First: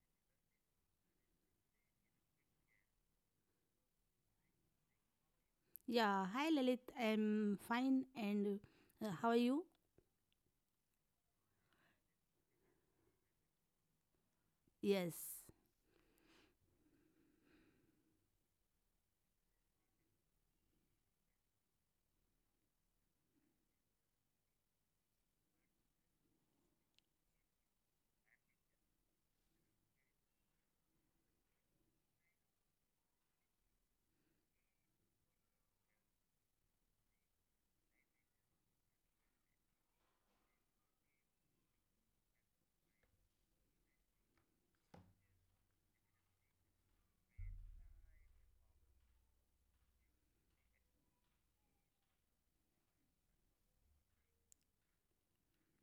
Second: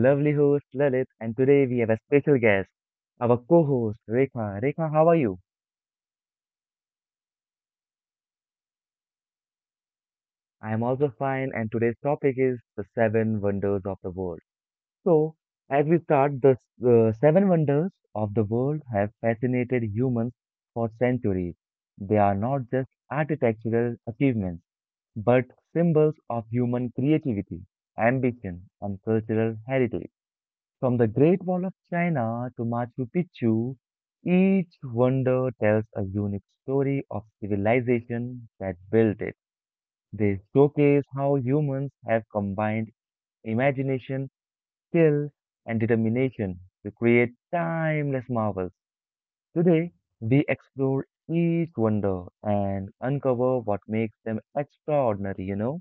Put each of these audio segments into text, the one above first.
lovely host, Lalit, and today we have a special guest, our co host, Rekha. Rekha, how are you? Yeah, hi Lalit. I'm fine and how are you? I'm also fine, and today's topic is the seven wonders of the world. Yes. So, as we start, the seven wonders of the world have fascinated humans for centuries. They are not just architectural achievements, but symbols of human creativity, ambition, and cultural heritage. From the Great Wall of China to Machu Picchu, each wonder tells a unique story of civilization that built it. They showcase how humans have combined imagination, skill, and determination to create timeless marvels. Today, we explore each wonder and uncover what makes them extraordinary,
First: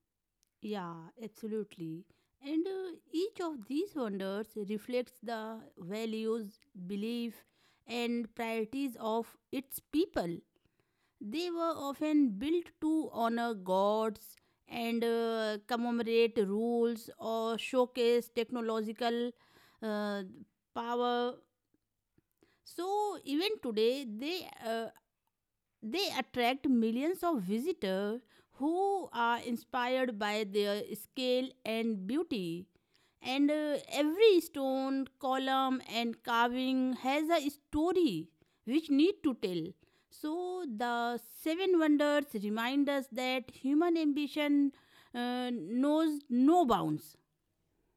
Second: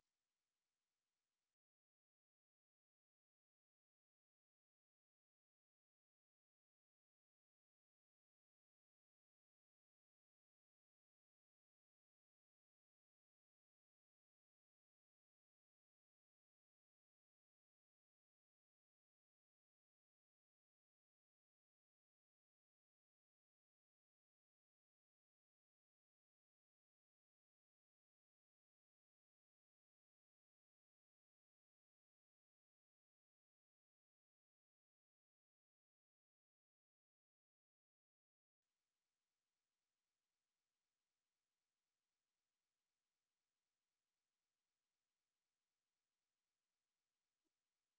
Yeah, absolutely. And each of these wonders reflects the values, belief and priorities of its people. They were often built to honor gods and commemorate rules or showcase technological uh, power, so even today, they attract millions of visitors who are inspired by their scale and beauty. And every stone, column, and carving has a story which need to tell. So the seven wonders remind us that human ambition knows no bounds.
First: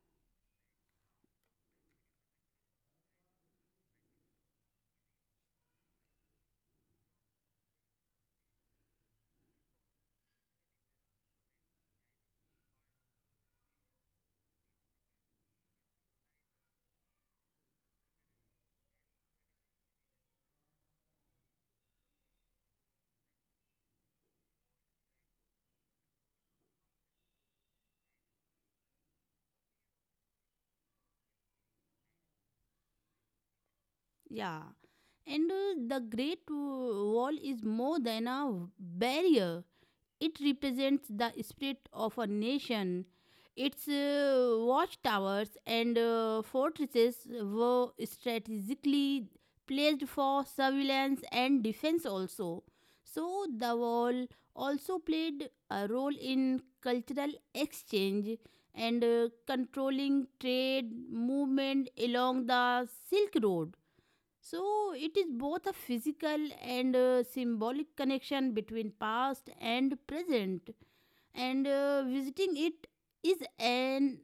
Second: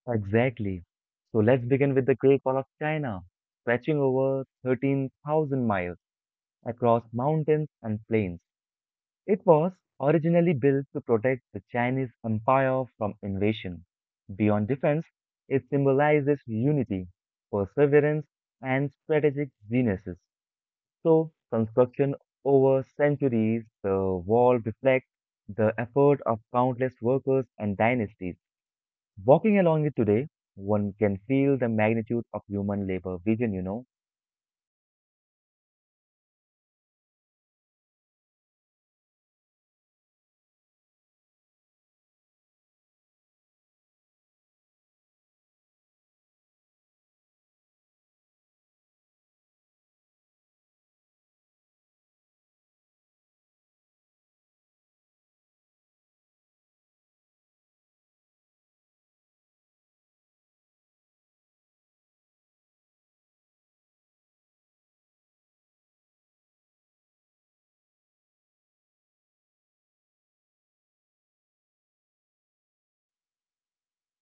Exactly. So let's begin with the Great Wall of China, stretching over 13,000 miles across mountains and plains. It was originally built to protect the Chinese Empire from invasion. Beyond defense, it symbolizes unity, perseverance, and strategic geniuses. So, construction over centuries, the wall reflects the effort of countless workers and dynasties. Walking along it today, one can feel the magnitude of human labor vision. Yeah. And the Great Wall is more than a barrier. It represents the spirit of a nation. Its watchtowers and fortresses were strategically placed for surveillance and defense also. So the wall also played a role in cultural exchange and controlling trade movement along the Silk Road. So it is both a physical and symbolic connection between past and present, and visiting it is an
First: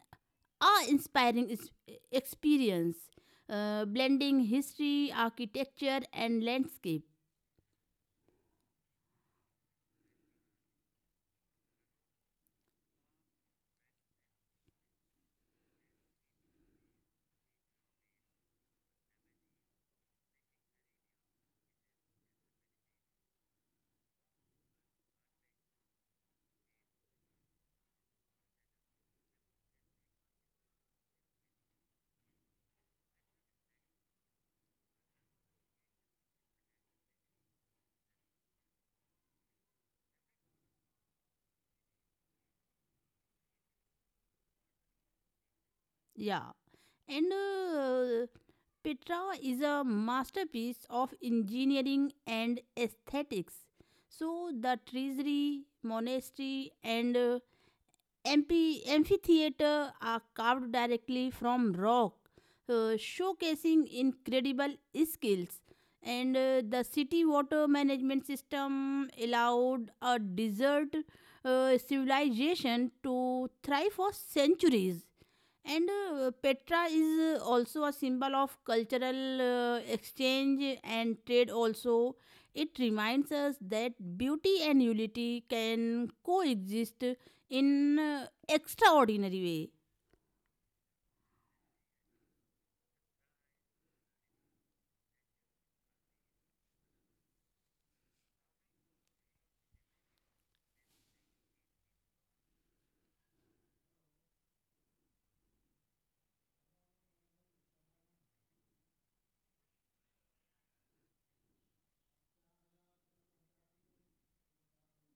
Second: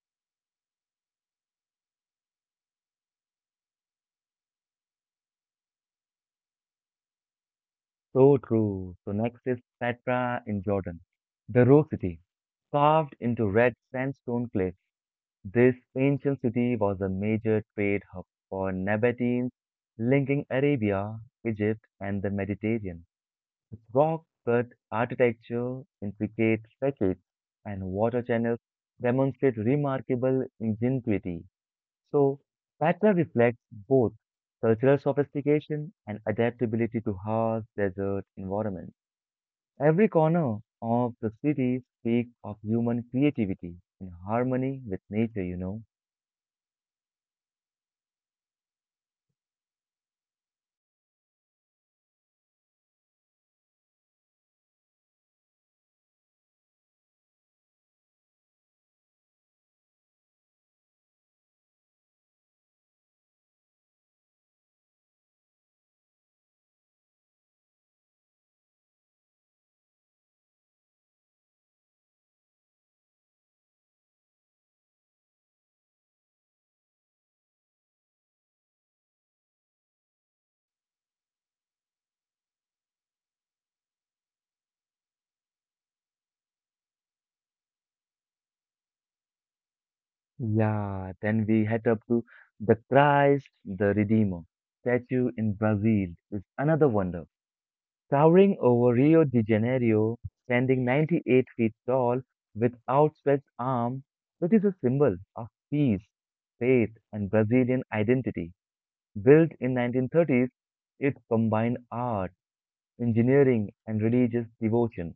awe-inspiring experience, blending history, architecture, and landscape. So true. So next is Petra in Jordan, the Rose City, carved into red sandstone cliffs. This ancient city was a major trade hub for Nabateans, linking Arabia, Egypt, and the Mediterranean. Its rock-cut architecture, intricate facades, and water channels demonstrate remarkable ingenuity. So Petra reflects both cultural sophistication and adaptability to harsh desert environments. Every corner of the city speaks of human creativity in harmony with nature. Yeah, and Petra is a masterpiece of engineering and aesthetics. So the treasury, monastery, and amphitheater are carved directly from rock, showcasing incredible skills. And the city water management system allowed a desert civilization to thrive for centuries. And Petra is also a symbol of cultural exchange and trade, also. It reminds us that beauty and unity can coexist in extraordinary way. Yeah, then we head up to the Christ the Redeemer statue in Brazil is another wonder. Towering over Rio de Janeiro, standing 98 feet tall with outstretched arms, it is a symbol of peace, faith, and Brazilian identity. Built in 1930s, it combined art, engineering, and religious devotion.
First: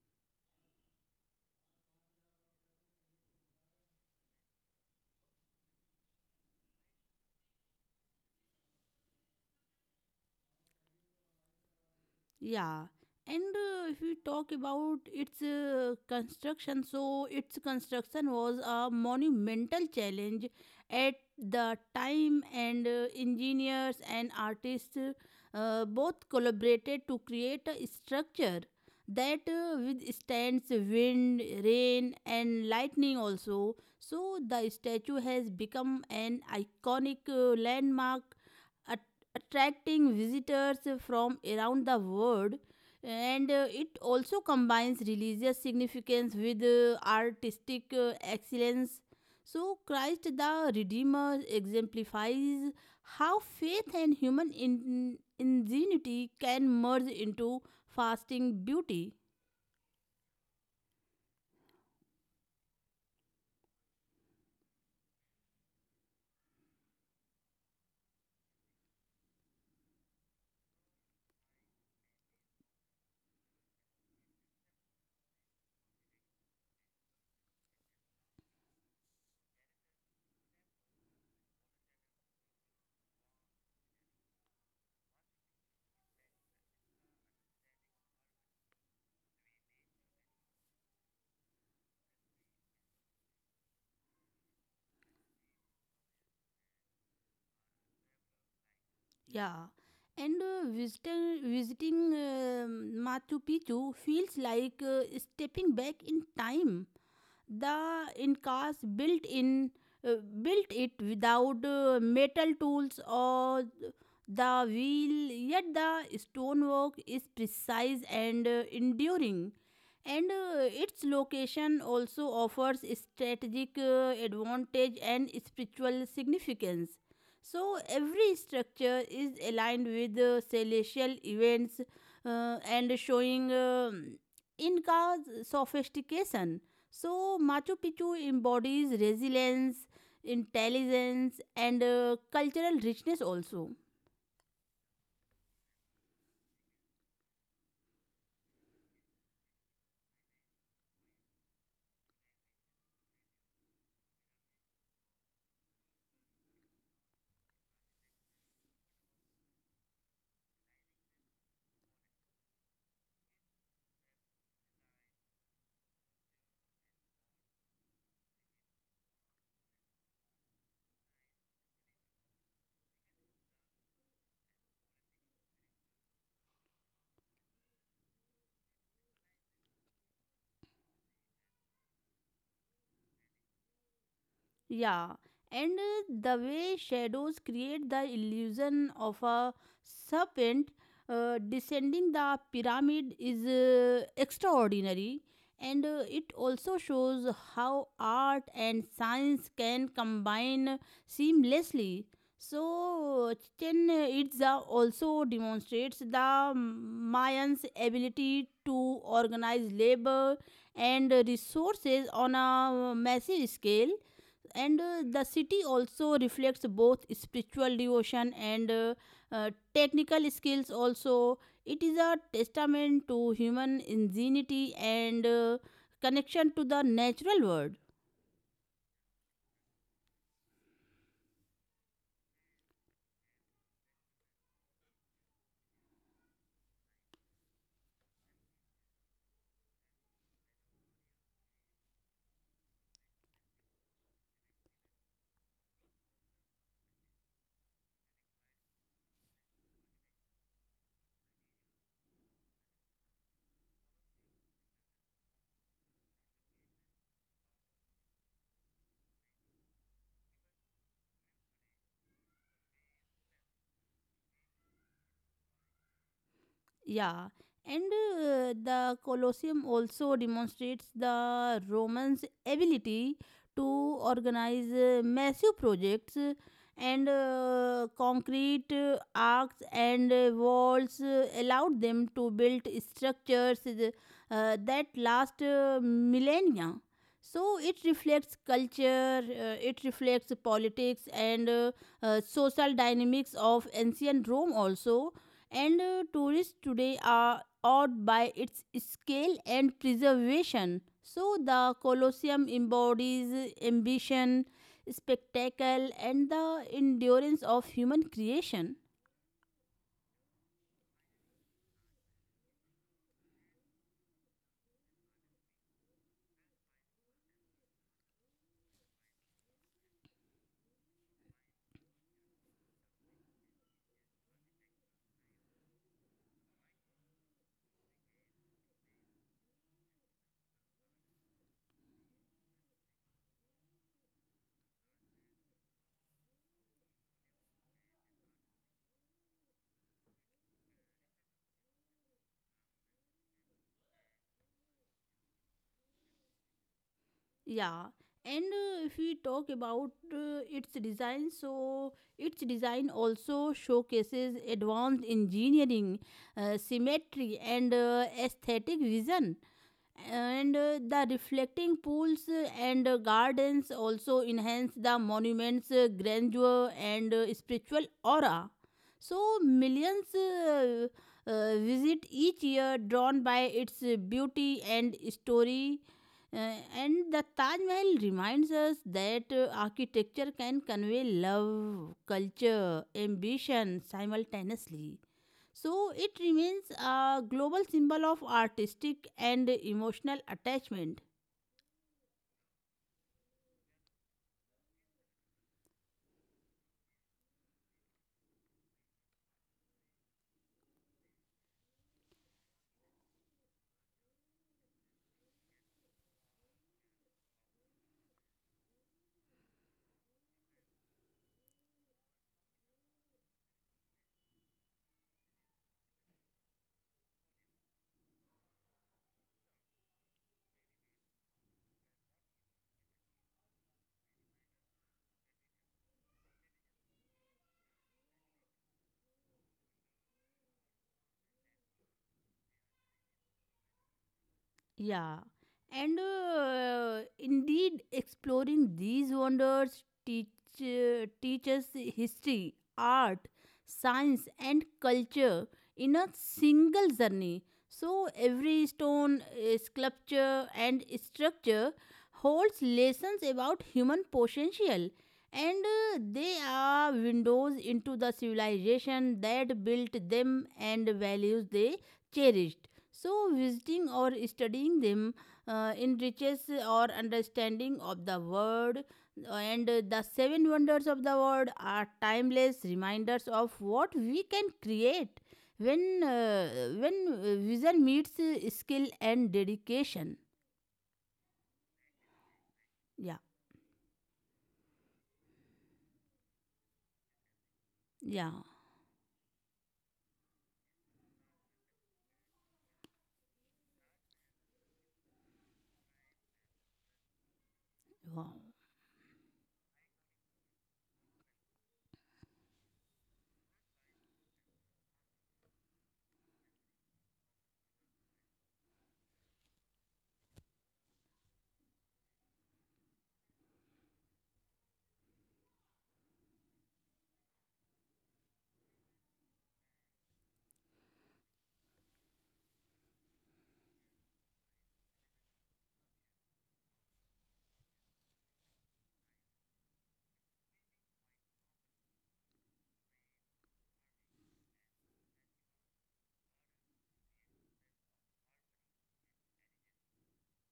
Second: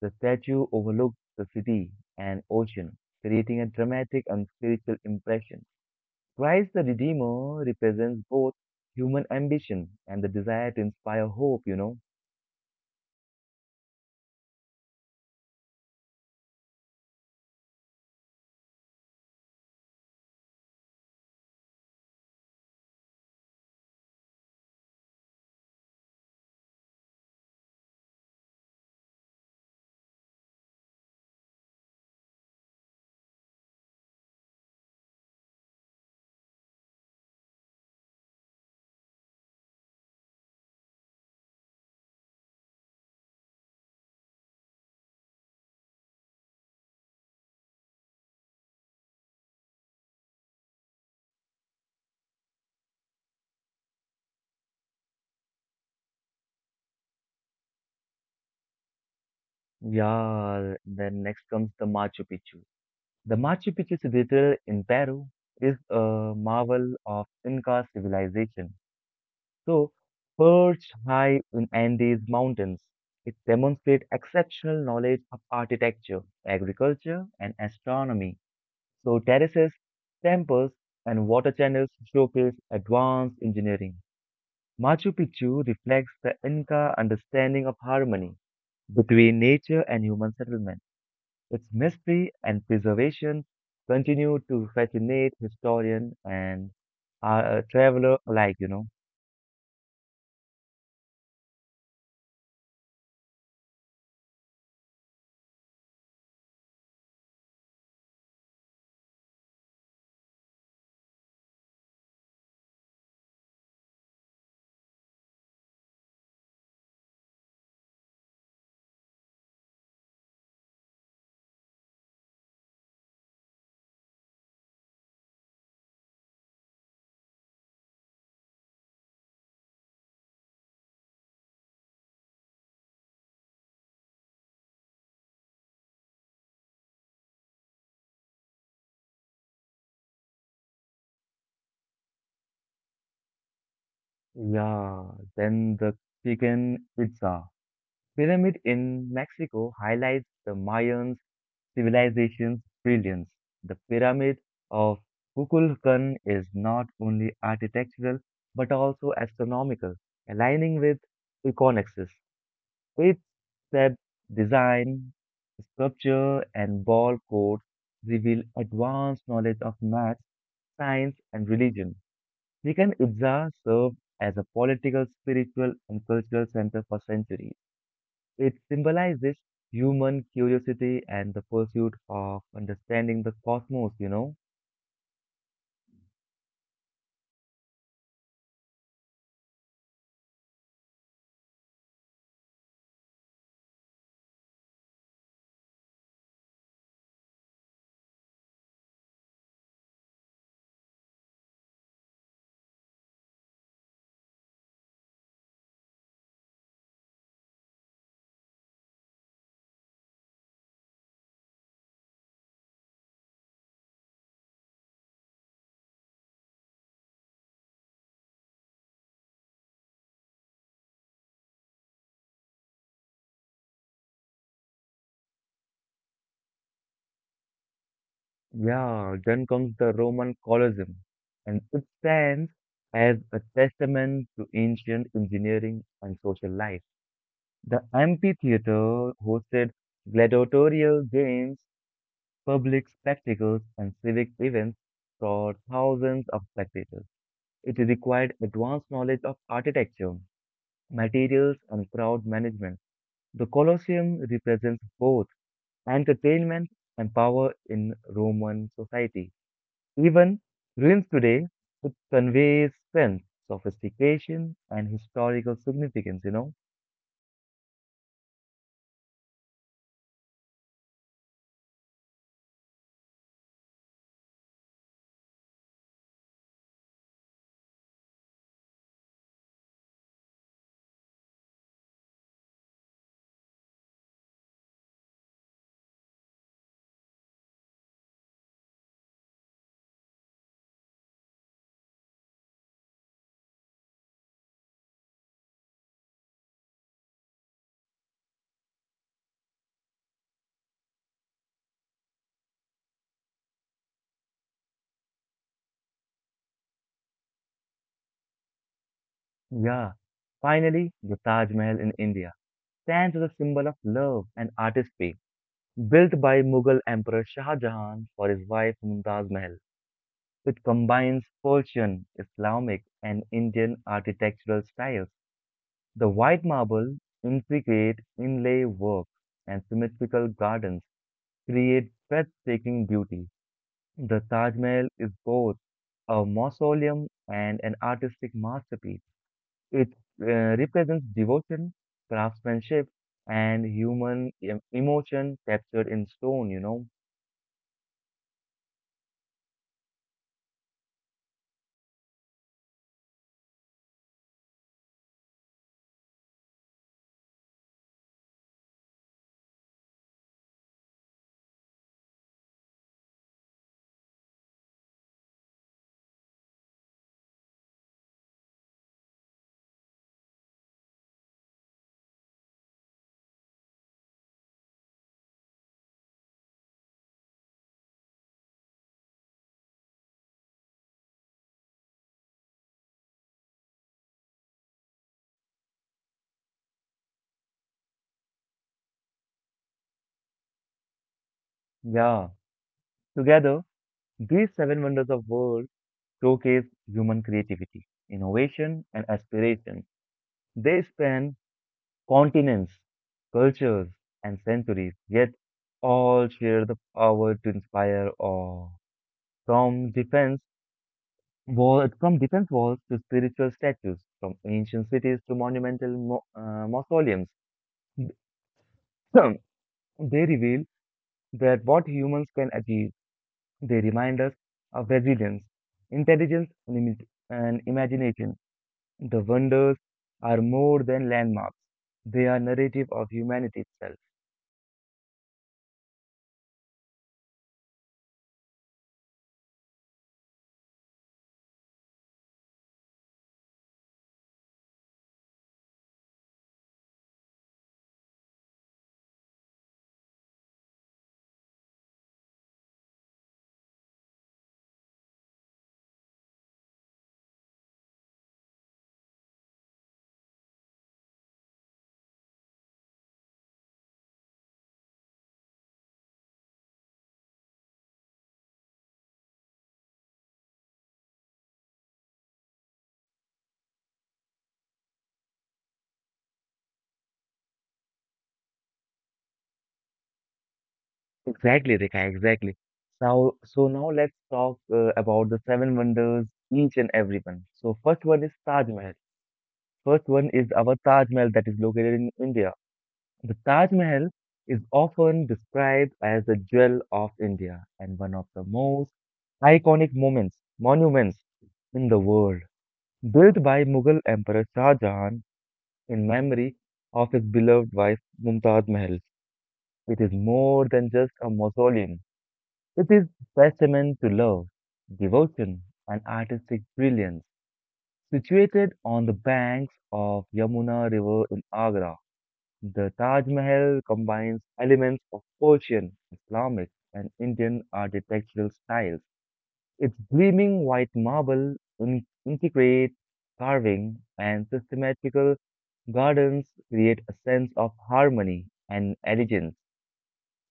The statue overlooks the city and ocean, creating a dramatic and spiritual impression. Christ the Redeemer represents both human ambition and the desire to inspire hope. Yeah, and if we talk about its construction, so its construction was a monumental challenge at the time, and engineers and artists both collaborated to create a structure that withstands wind, rain, and lightning also. So the statue has become an iconic landmark a attracting visitors from around the world, and it also combines religious significance with artistic excellence. So Christ the Redeemer exemplifies how faith and human ingenuity can merge into fasting beauty. Yeah, then next comes the Machu Picchu. The Machu Picchu citadel in Peru is a marvel of Inca civilization. So, perched high in Andes mountains, it demonstrates exceptional knowledge of architecture, agriculture, and astronomy. So terraces, temples, and water channels showcase advanced engineering. Machu Picchu reflects the Inca understanding of harmony between nature and human settlement. Its mystery and preservation continue to fascinate historians and traveler alike. Yeah, and visiting um Machu Picchu feels like stepping back in time. The Incas uh, built it without metal tools or the wheel, yet the stonework is precise and enduring. And its location also offers strategic advantage and spiritual significance. So every structure is aligned with celestial events, and showing Inca's sophistication. So Machu Picchu embodies resilience, intelligence, and cultural richness also. Yeah, then the chicken pizza. Pyramid in Mexico highlights the Mayans civilization's brilliance. The Pyramid of Kukulkan is not only architectural but also astronomical, aligning with Equinoxes. Its said design, sculpture, and ball codes reveal advanced knowledge of math, science, and religion. Chichen Itza served as a political, spiritual, and cultural center for centuries. It symbolizes human curiosity and the pursuit of understanding the cosmos. Yeah, and the way shadows create the illusion of a serpent descending the pyramid is extraordinary, and it also shows how art and science can combine seamlessly. So Chichen Itza also demonstrates the Mayans' ability to organize labor and resources on a massive scale, and the city also reflects both spiritual devotion and technical skills also. It is a testament to human ingenuity and connection to the natural world. Yeah, then comes the Roman Colosseum, and it stands as a testament to ancient engineering and social life. The amphitheater hosted gladiatorial games, public spectacles, and civic events for thousands of spectators. It required advanced knowledge of architecture, materials, and crowd management. The Colosseum represents both entertainment and power in Roman society. Even ruins today, it conveys strength, sophistication, and historical significance? Yeah, and the Colosseum also demonstrates the Romans' ability to organize massive projects, and concrete arcs and walls allowed them to build structures that last millennia. So it reflects culture, it reflects politics and social dynamics of ancient Rome also, and tourists today are awed by its scale and preservation. So the Colosseum embodies ambition, spectacle, and the endurance of human creation. Yeah. Finally, the Taj Mahal in India stands as a symbol of love and artistry. Built by Mughal Emperor Shah Jahan for his wife Mumtaz Mahal, it combines Persian, Islamic, and Indian architectural styles. The white marble, intricate inlay work, and symmetrical gardens create breathtaking beauty. The Taj Mahal is both a mausoleum and an artistic masterpiece. It represents devotion, craftsmanship, and human emotion captured in stone? Yeah. And if we talk about its design, so its design also showcases advanced engineering, symmetry, and aesthetic vision, and the reflecting pools and gardens also enhance the monument's grandeur and spiritual aura. So millions visit each year, drawn by its beauty and story. And the Taj Mahal reminds us that architecture can convey love, culture, ambition simultaneously. So it remains a global symbol of artistic and emotional attachment. Yeah. Together, these seven wonders of world showcase human creativity, innovation, and aspiration. They span continents, cultures, and centuries, yet all share the power to inspire awe. From defense from defense walls to spiritual statues, from ancient cities to monumental mausoleums, they reveal that what humans can achieve. They remind us of resilience, intelligence, and imagination. The wonders are more than landmarks; they are narrative of humanity itself. Yeah, and indeed, exploring these wonders teaches history, art, science, and culture in a single journey. So every stone, sculpture, and structure holds lessons about human potential, and they are windows into the civilization that built them and values they cherished. So visiting or studying them enriches our understanding of the world, and the seven wonders of the world are timeless reminders of what we can create when vision meets skill and dedication. Exactly, Rika, exactly. Yeah, Now, so now let's talk about the seven wonders, each and every one. So first one is yeah, Taj Mahal. First one is our Taj Mahal that is located in India. The Taj Mahal is often described as the jewel of India and one of wow. the most iconic monuments in the world. Built by Mughal Emperor Shah Jahan in memory of his beloved wife Mumtaz Mahal, it is more than just a mausoleum. It is testament to love, devotion, and artistic brilliance. Situated on the banks of Yamuna River in Agra, the Taj Mahal combines elements of Persian, Islamic, and Indian architectural styles. Its gleaming white marble, intricate carving, and systematical gardens create a sense of harmony and elegance.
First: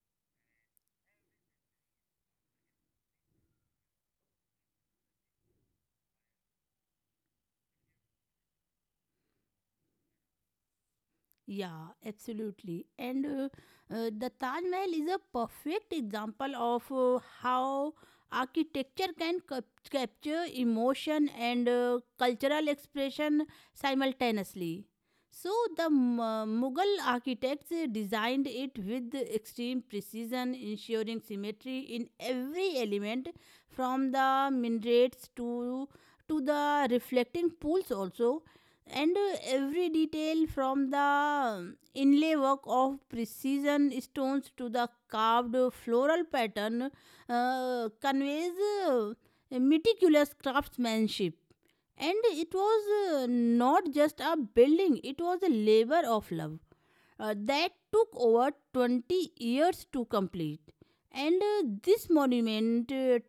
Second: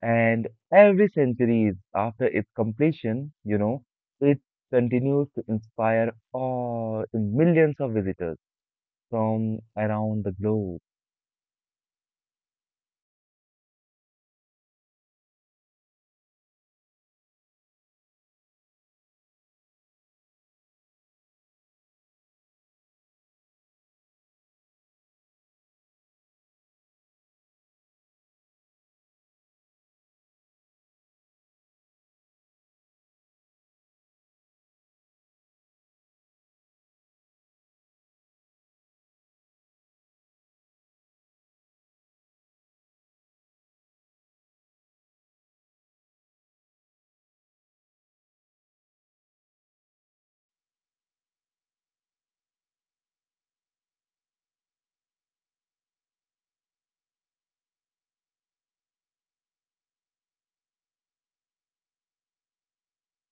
And every century after its completion, it continues to inspire all millions of visitors from around the globe. Yeah, absolutely. And the Taj Mahal is a perfect example of how architecture can capture emotion and cultural expression simultaneously. So the Mughal architects designed it with extreme precision, ensuring symmetry in every element from the minarets to the reflecting pools, also, and every detail from the inlay work of precision stones to the carved floral pattern conveys uh, meticulous craftsmanship, and it was not just a building, it was a labor of love that took over 20 years to complete. And this monument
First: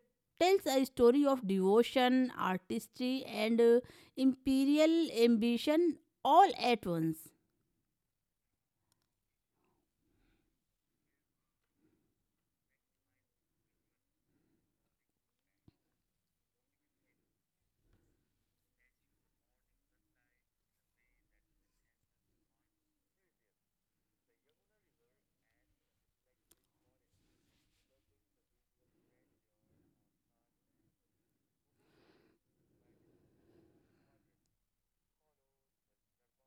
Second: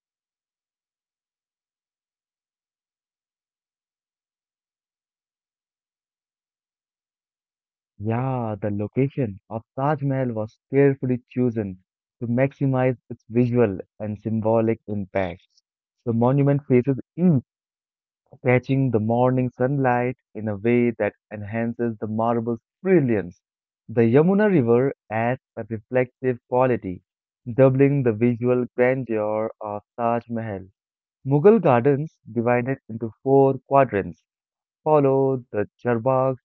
tells a story of devotion, artistry, and imperial ambition all at once. Yeah, the location of Taj Mahal was carefully chosen to maximize its visual and symbolic impact. The monument faces east catching the morning sunlight in a way that enhances the marble's brilliance. The Yamuna River adds a reflective quality, doubling the visual grandeur of Taj Mahal. Mughal gardens, divided into four quadrants, follow the Charbagh,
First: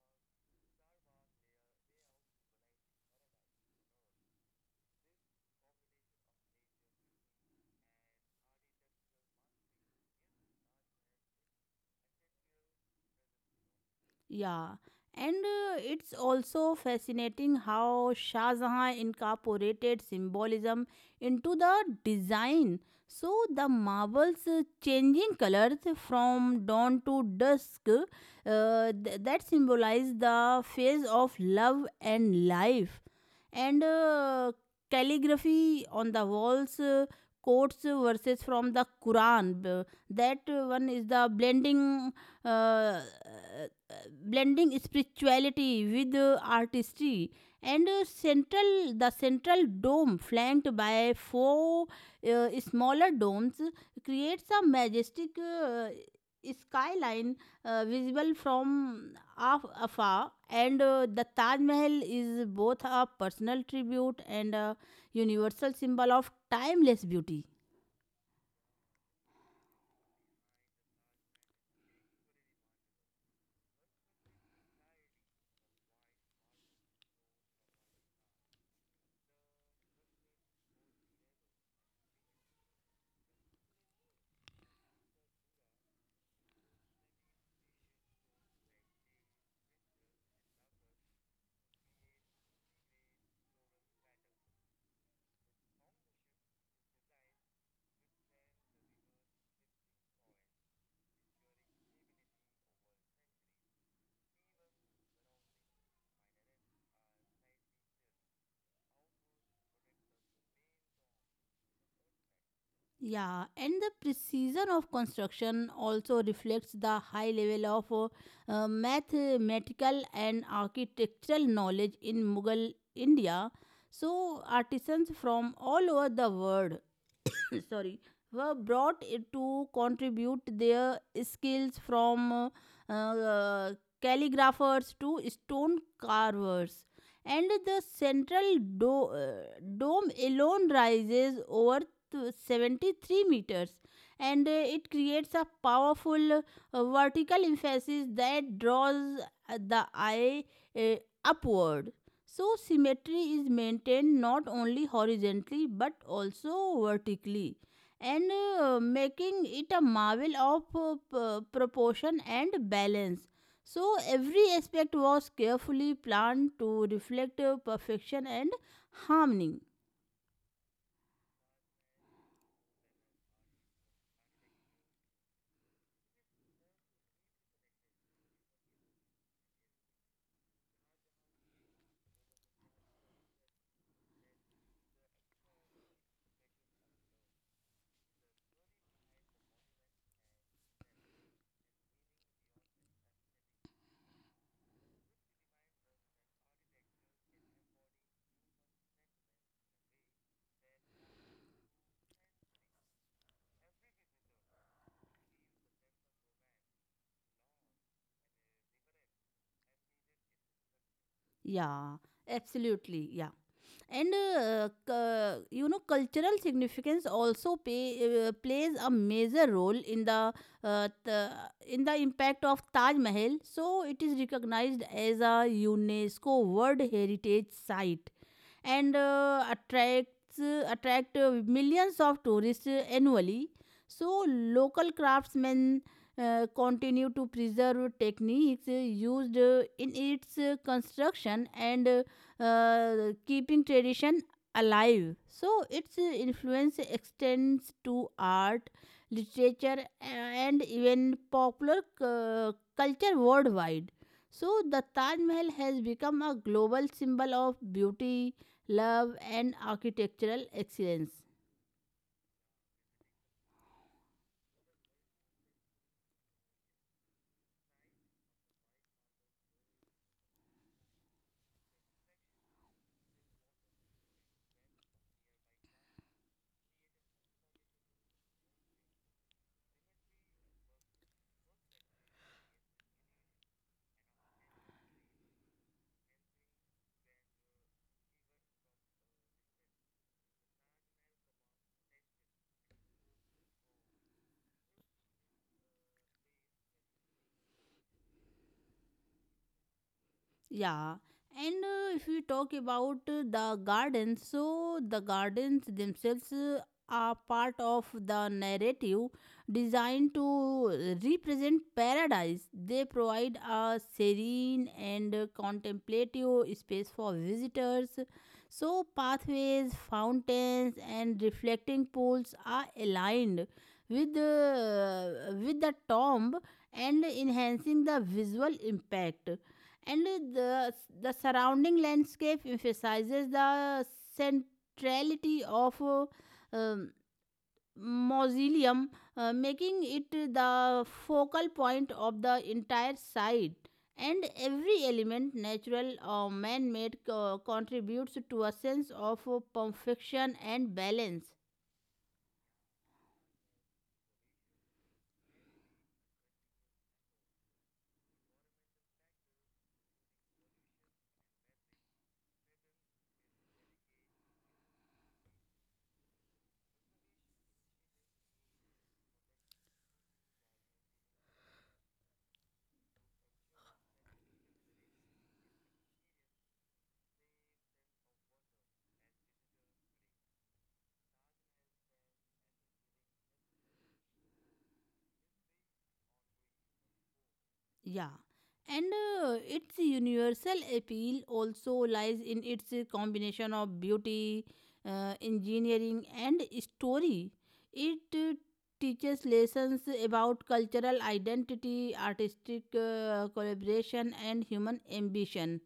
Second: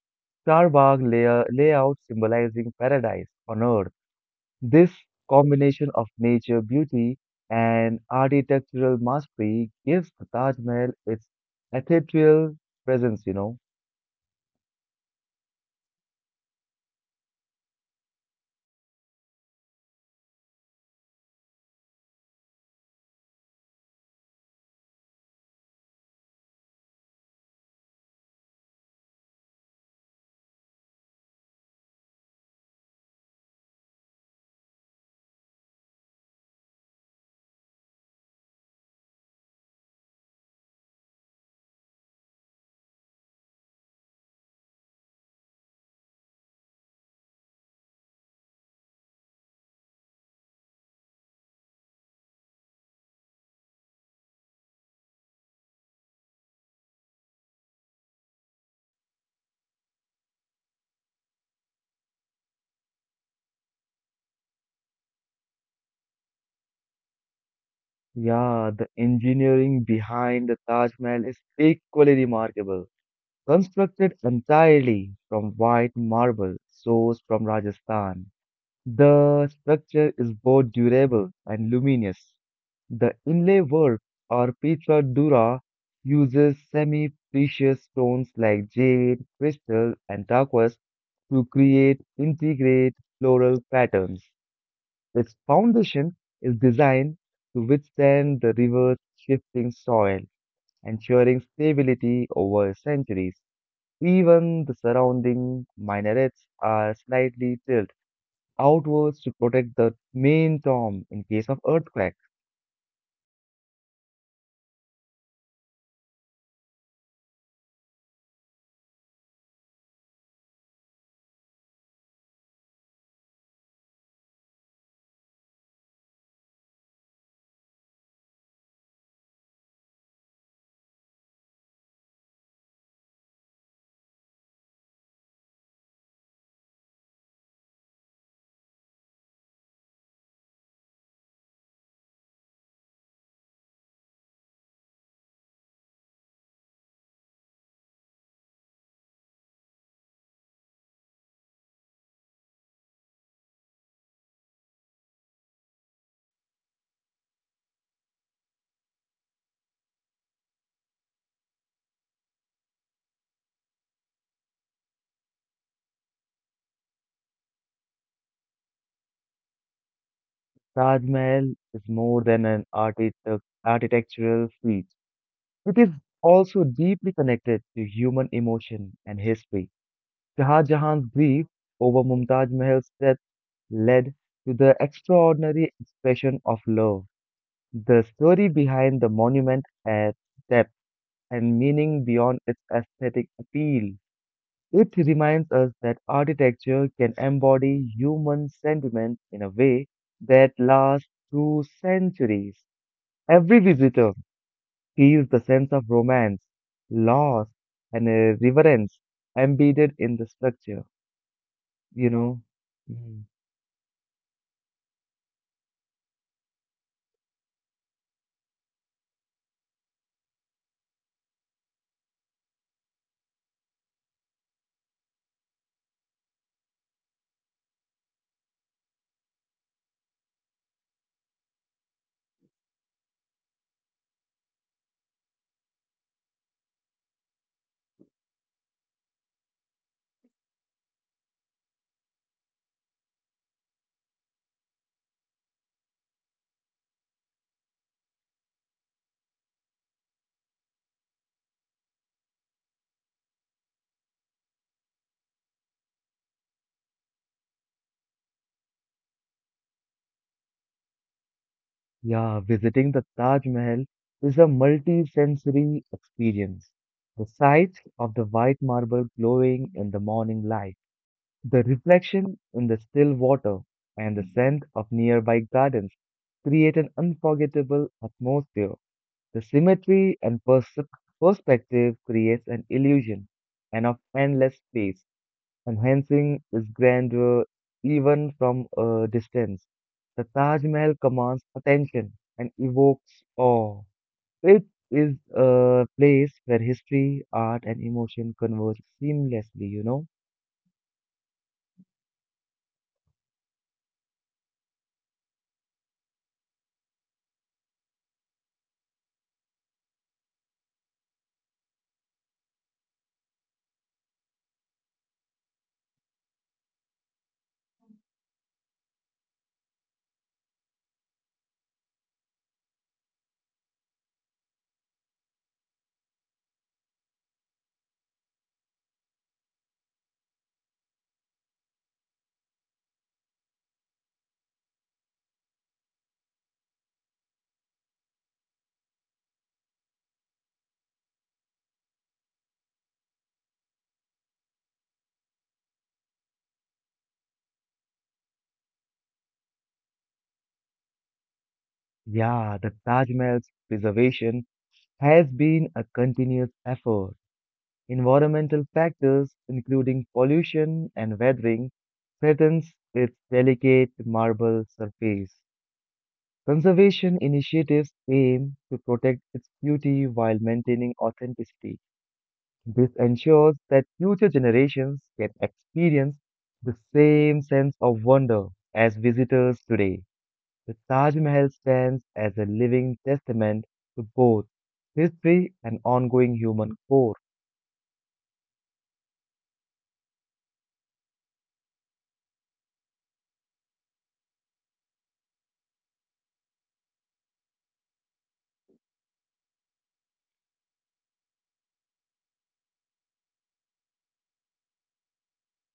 Charbagh layout symbolizing paradise on earth. This combination of nature beauty and architectural mastery gives the Taj Mahal its ethereal presence. Yeah, and it's also fascinating how Shah Jahan incorporated symbolism into the design. So the marbles changing colors from dawn to dusk that symbolize the phase of love and life. And calligraphy on the walls quotes verses from the Quran. That one is the uh, blending spirituality with artistry, and central the central dome flanked by four smaller domes creates a majestic skyline visible from afar, and the Taj Mahal is both a personal tribute and a universal symbol of timeless beauty. Yeah, the engineering behind the Taj Mahal is equally remarkable. Constructed entirely from white marble sourced from Rajasthan, the structure is both durable and luminous. The inlay work or Petra Dura uses semi-precious stones like jade, crystal, and turquoise to create integrate floral patterns. Its foundation is designed to withstand the river's shifting soil, ensuring stability over centuries. Even the surrounding minarets are slightly tilted outwards to protect the main tomb in case of earthquake. Yeah, and the precision of construction also reflects the high level of mathematical and architectural knowledge in Mughal India. So artisans from all over the world sorry were brought to contribute their skills, from calligraphers to stone carvers, and the central do- uh, dome alone rises over 73 meters, and it creates a powerful vertical emphasis that draws the eye uh, upward. So symmetry is maintained not only horizontally but also vertically, and making it a marvel of proportion and balance. So every aspect was carefully planned to reflect perfection and harmony. Taj Mahal is more than an architectural feat. It is also deeply connected to human emotion and history. Shah Jahan's grief over Mumtaz Mahal's death led to the extraordinary expression of love. The story behind the monument adds depth and meaning beyond its aesthetic appeal. It reminds us that architecture can embody human sentiment in a way that lasts through centuries. Every visitor feels the sense of romance, loss, and reverence embedded in the structure, Yeah, you know. absolutely. Mm. Yeah. And cultural significance also plays a major role uh, the in the impact of Taj Mahal, so it is recognized as a UNESCO World Heritage Site, and attracts attract millions of tourists annually. So local craftsmen continue to preserve techniques used in its construction, and keeping tradition alive. So its influence extends to art, literature, and even popular culture worldwide. So the Taj Mahal has become a global symbol of beauty, love, and architectural excellence. Yeah, visiting the Taj Mahal is a multi-sensory experience. The sight of the white marble glowing in the morning light, the reflection in the still water and the scent of nearby gardens create an unforgettable atmosphere. The symmetry and perspective creates an illusion and of endless space, enhancing its grandeur even from a distance. The Taj Mahal commands attention and evokes awe. It is a place where history, art, and emotion converge seamlessly. Yeah, and if we talk about the gardens, so the gardens themselves are part of the narrative designed to represent paradise. They provide a serene and contemplative space for visitors. So pathways, fountains, and reflecting pools are aligned with the tomb, and enhancing the visual impact, and the, the surrounding landscape emphasizes the centrality of um, mausoleum making it the focal point of the entire site, and every element, natural or man-made, contributes to a sense of perfection and balance. Yeah, the Taj Mahal's preservation has been a continuous effort. Environmental factors, including pollution and weathering, threatens its delicate marble surface. Conservation initiatives aim to protect its beauty while maintaining authenticity. This ensures that future generations can experience the same sense of wonder as visitors today. The Taj Mahal stands as a living testament to both history and ongoing human core. Yeah, and its universal appeal also lies in its combination of beauty, engineering, and story. It teaches lessons about cultural identity, artistic collaboration, and human ambition.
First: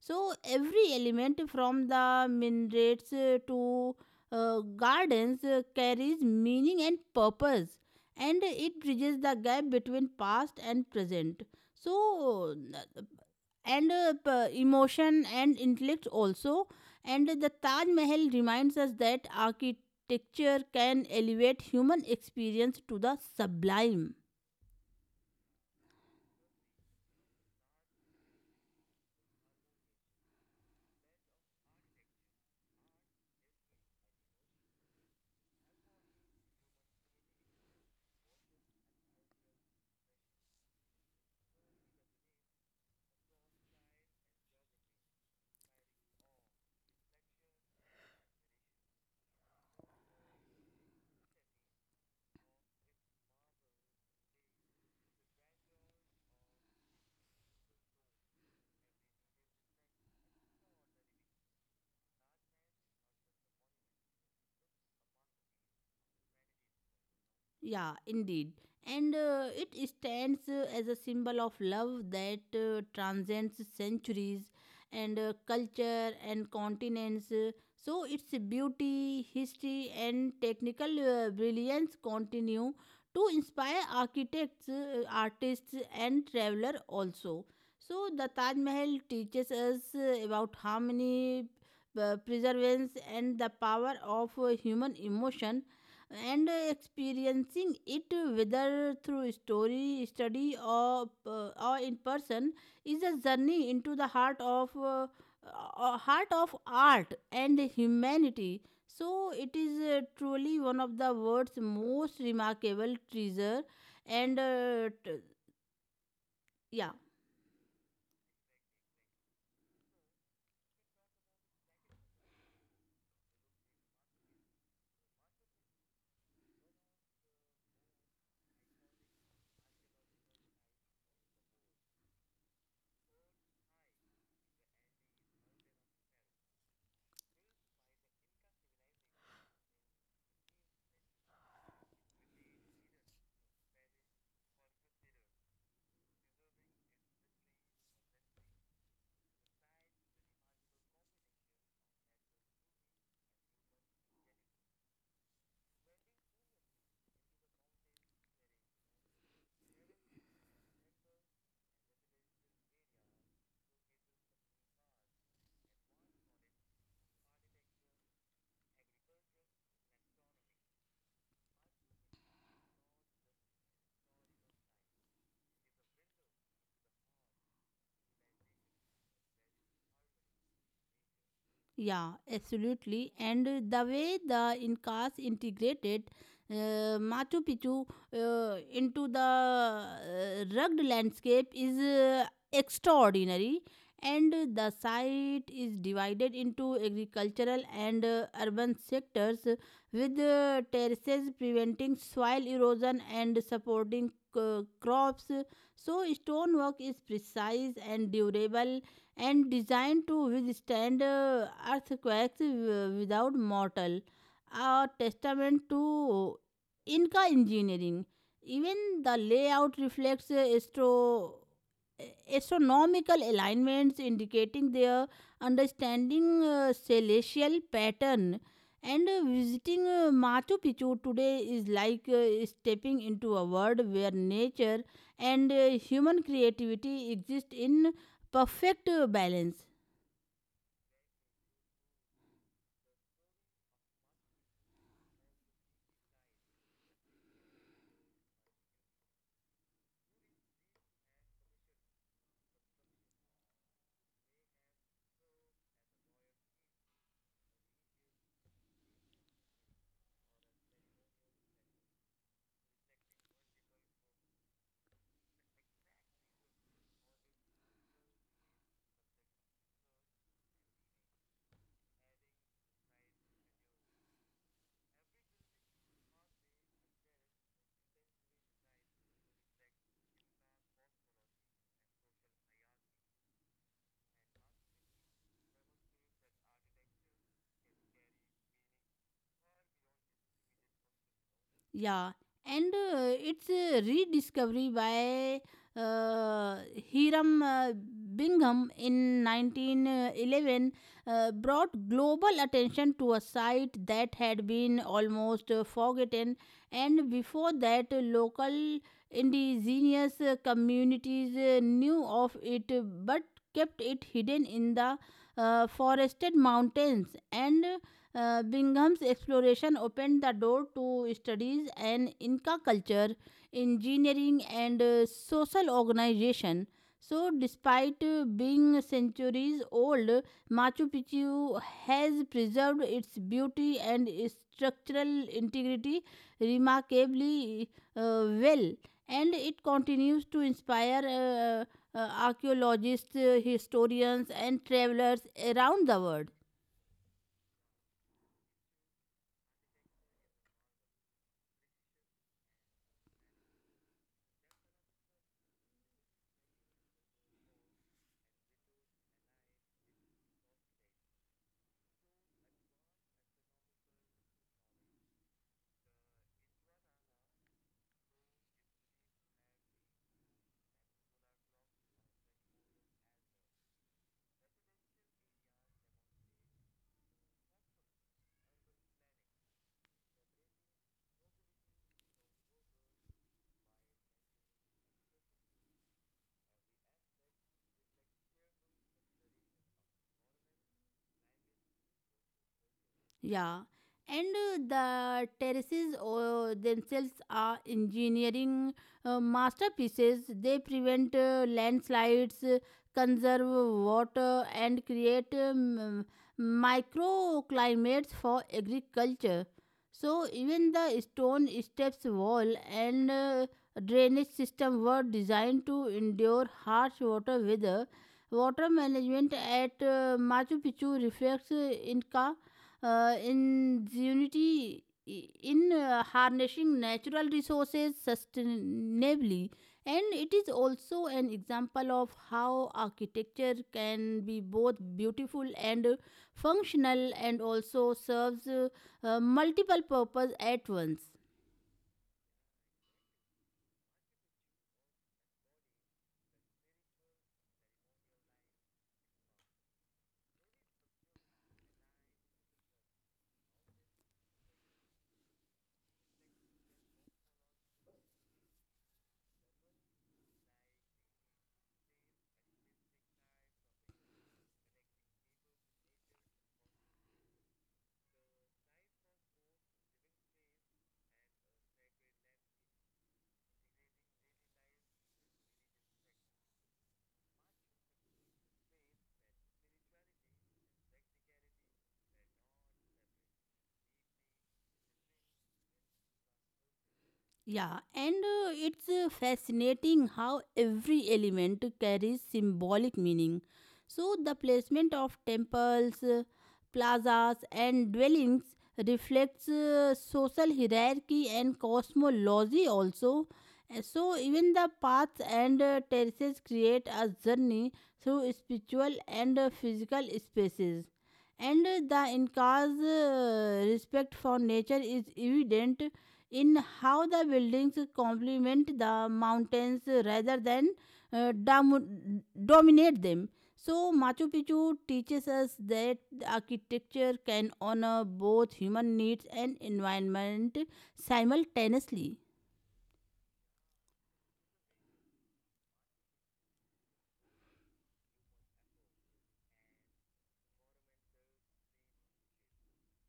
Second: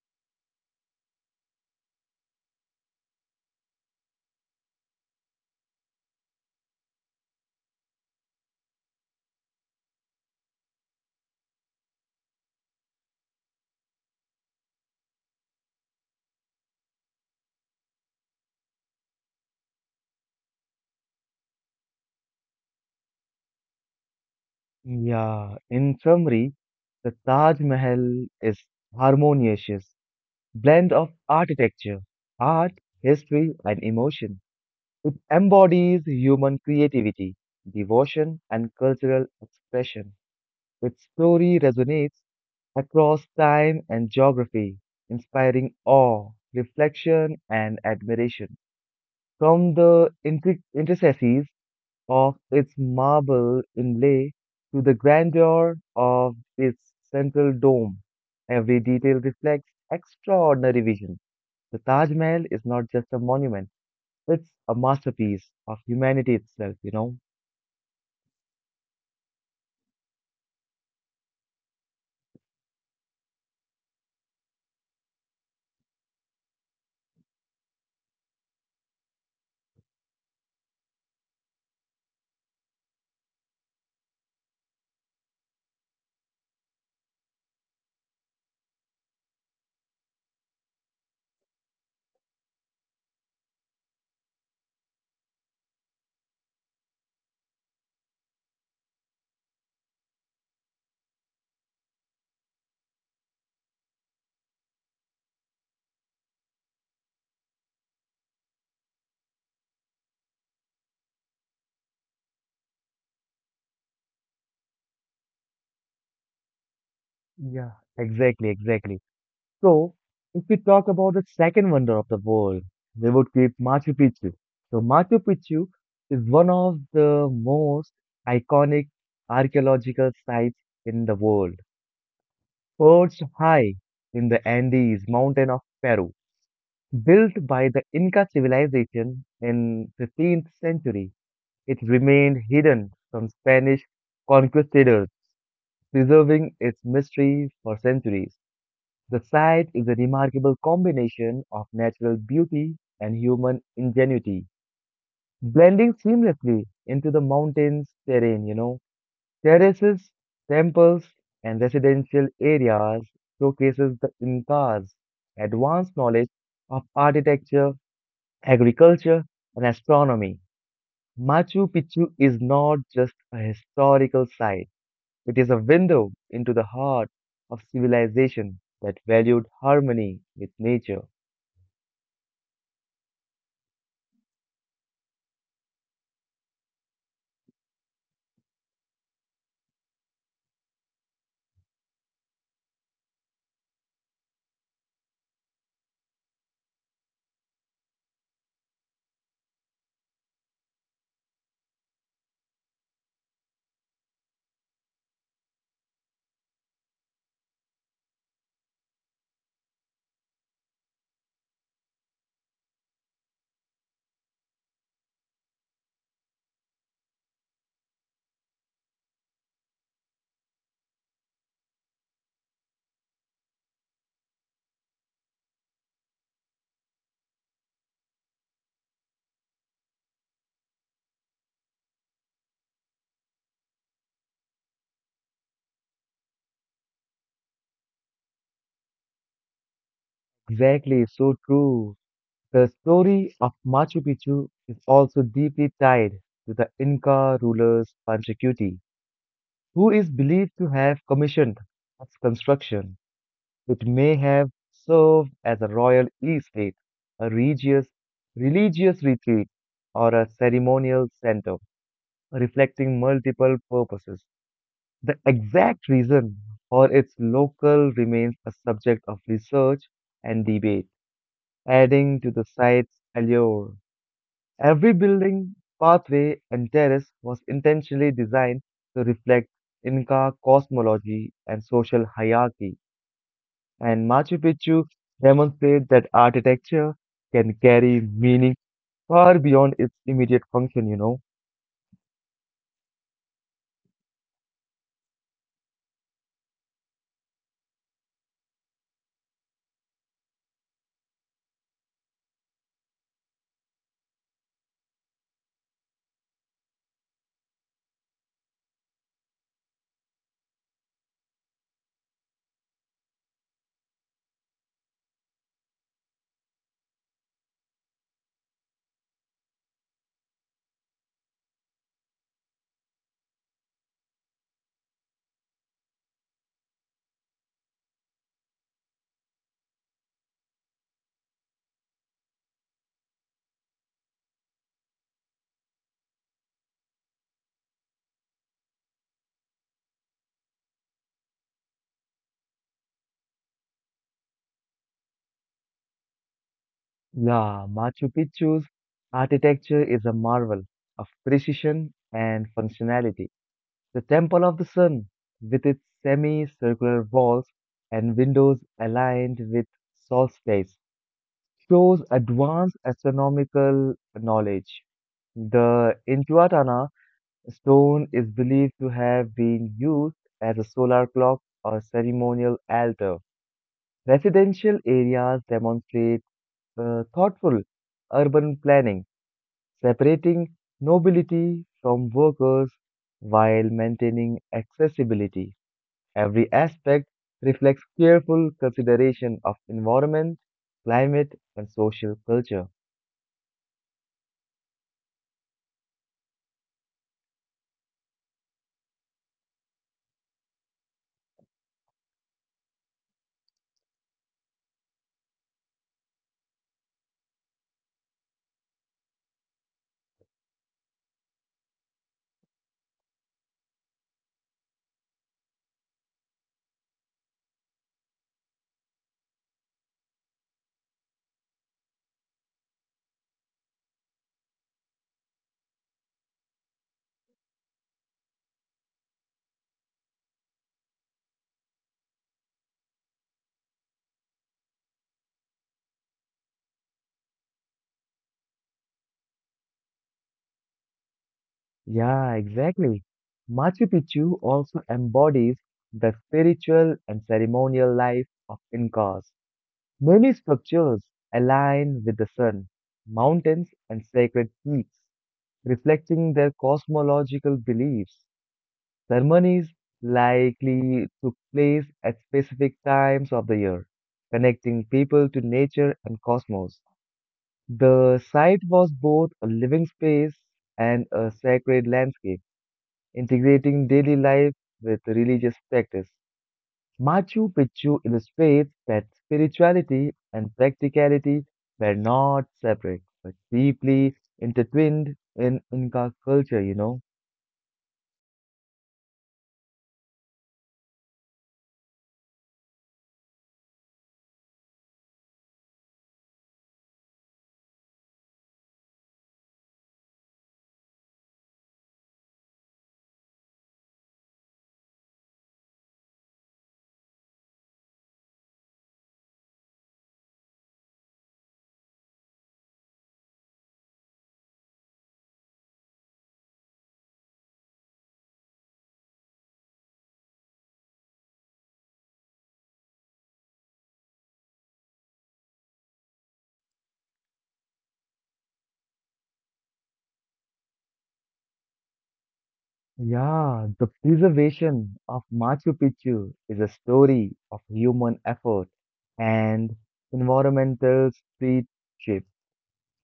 So every element from the minarets to gardens carries meaning and purpose, and it bridges the gap between past and present, so, n- and emotion and intellect also. And the Taj Mahal reminds us that architecture can elevate human experience to the sublime. Yeah, in summary, the Taj Mahal is harmonious blend of architecture, art, history, and emotion. It embodies human creativity, devotion, and cultural expression. Its story resonates across time and geography, inspiring awe, reflection, and admiration. From the intricacies of its marble inlay to the grandeur of its central dome, every detail reflects extraordinary vision. The Taj Mahal is not just a monument, it's a masterpiece of humanity itself? Yeah, indeed. And it stands as a symbol of love that transcends centuries and culture and continents. So its beauty, history, and technical brilliance continue to inspire architects, artists, and travelers also. So the Taj Mahal teaches us about harmony, preservance, and the power of human emotion, and experiencing it, whether through story study or in person, is a journey into the heart of art and humanity. So it is truly one of the world's most remarkable treasure, and uh, t- yeah Yeah, exactly, exactly. So, if we talk about the second wonder of the world, we would keep Machu Picchu. So, Machu Picchu is one of the most iconic archaeological sites in the world, perched high in the Andes mountain of Peru. Built by the Inca civilization in 15th century, it remained hidden from Spanish conquistadors, preserving its mystery for centuries. The site is a remarkable combination of natural beauty and human ingenuity, blending seamlessly into the mountain's terrain. Terraces, temples, and residential areas showcases the Inca's advanced knowledge of architecture, agriculture, and astronomy. Machu Picchu is not just a historical site, it is a window into the heart of civilization that valued harmony with nature. Yeah, absolutely. And the way the Incas integrated uh, Machu Picchu into the rugged landscape is extraordinary. And the site is divided into agricultural and urban sectors, with terraces preventing soil erosion and supporting crops. So stonework is precise and durable, and designed to withstand earthquakes without mortal, a testament to Inca engineering. Even the layout reflects uh, astronomical alignments, indicating their understanding celestial pattern. And visiting Machu Picchu today is like stepping into a world where nature and human creativity exist in perfect balance. Exactly, so true. The story of Machu Picchu is also deeply tied to the Inca rulers Panchakuti, who is believed to have commissioned its construction. It may have served as a royal estate, a religious retreat, or a ceremonial center, reflecting multiple purposes. The exact reason for its local remains a subject of research and debate, adding to the site's allure. Every building, pathway, and terrace was intentionally designed to reflect Inca cosmology and social hierarchy, and Machu Picchu demonstrates that architecture can carry meaning far beyond its immediate function. Yeah. And it's a rediscovery by uh, Hiram Bingham in 1911 brought global attention to a site that had been almost forgotten. And before that, local indigenous communities knew of it, but kept it hidden in the forested mountains. And Bingham's exploration opened the door to studies and Inca culture, engineering, and social organization. So, despite being centuries old, Machu Picchu has preserved its beauty and its structural integrity remarkably, uh, well, and it continues to inspire archaeologists, historians, and travelers around the world. Yeah, Machu Picchu's architecture is a marvel of precision and functionality. The Temple of the Sun, with its semicircular walls and windows aligned with solstice, shows advanced astronomical knowledge. The Intihuatana stone is believed to have been used as a solar clock or ceremonial altar. Residential areas demonstrate thoughtful urban planning, separating nobility from workers while maintaining accessibility. Every aspect reflects careful consideration of environment, climate, and social culture. Yeah, and the terraces themselves are engineering masterpieces. They prevent landslides, conserve water, and create microclimates for agriculture. So, even the stone steps wall and drainage system were designed to endure harsh water weather. Water management at Machu Picchu reflects Inca in unity in harnessing natural resources sustainably, and it is also an example of how architecture can be both beautiful and functional and also serves multiple purpose at once. Yeah, exactly. Machu Picchu also embodies the spiritual and ceremonial life of Incas. Many structures align with the sun, mountains, and sacred peaks, reflecting their cosmological beliefs. Ceremonies likely took place at specific times of the year, connecting people to nature and cosmos. The site was both a living space and a sacred landscape, integrating daily life with religious practice. Machu Picchu illustrates that spirituality and practicality were not separate, but deeply intertwined in Inca culture, you know. Yeah, and it's fascinating how every element carries symbolic meaning. So, the placement of temples, plazas, and dwellings reflects social hierarchy and cosmology also. So, even the paths and terraces create a journey through spiritual and physical spaces. And the Inca's respect for nature is evident in how the buildings complement the mountains rather than dominate them. So, Machu Picchu teaches us that architecture can honor both human needs and environment simultaneously. Yeah, the preservation of Machu Picchu is a story of human effort and environmental stewardship.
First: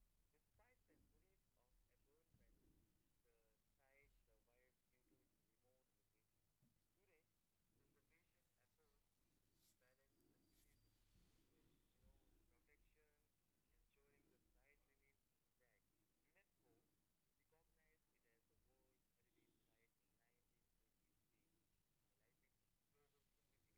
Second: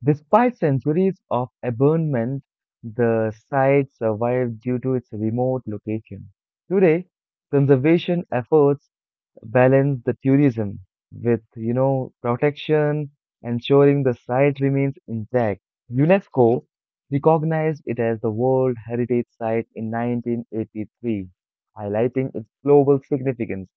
Despite centuries of abandonment, the site survived due to its remote location. Today, conservation efforts balance the tourism with, you know, protection, ensuring the site remains intact. UNESCO recognized it as the World Heritage Site in 1983, highlighting its global significance.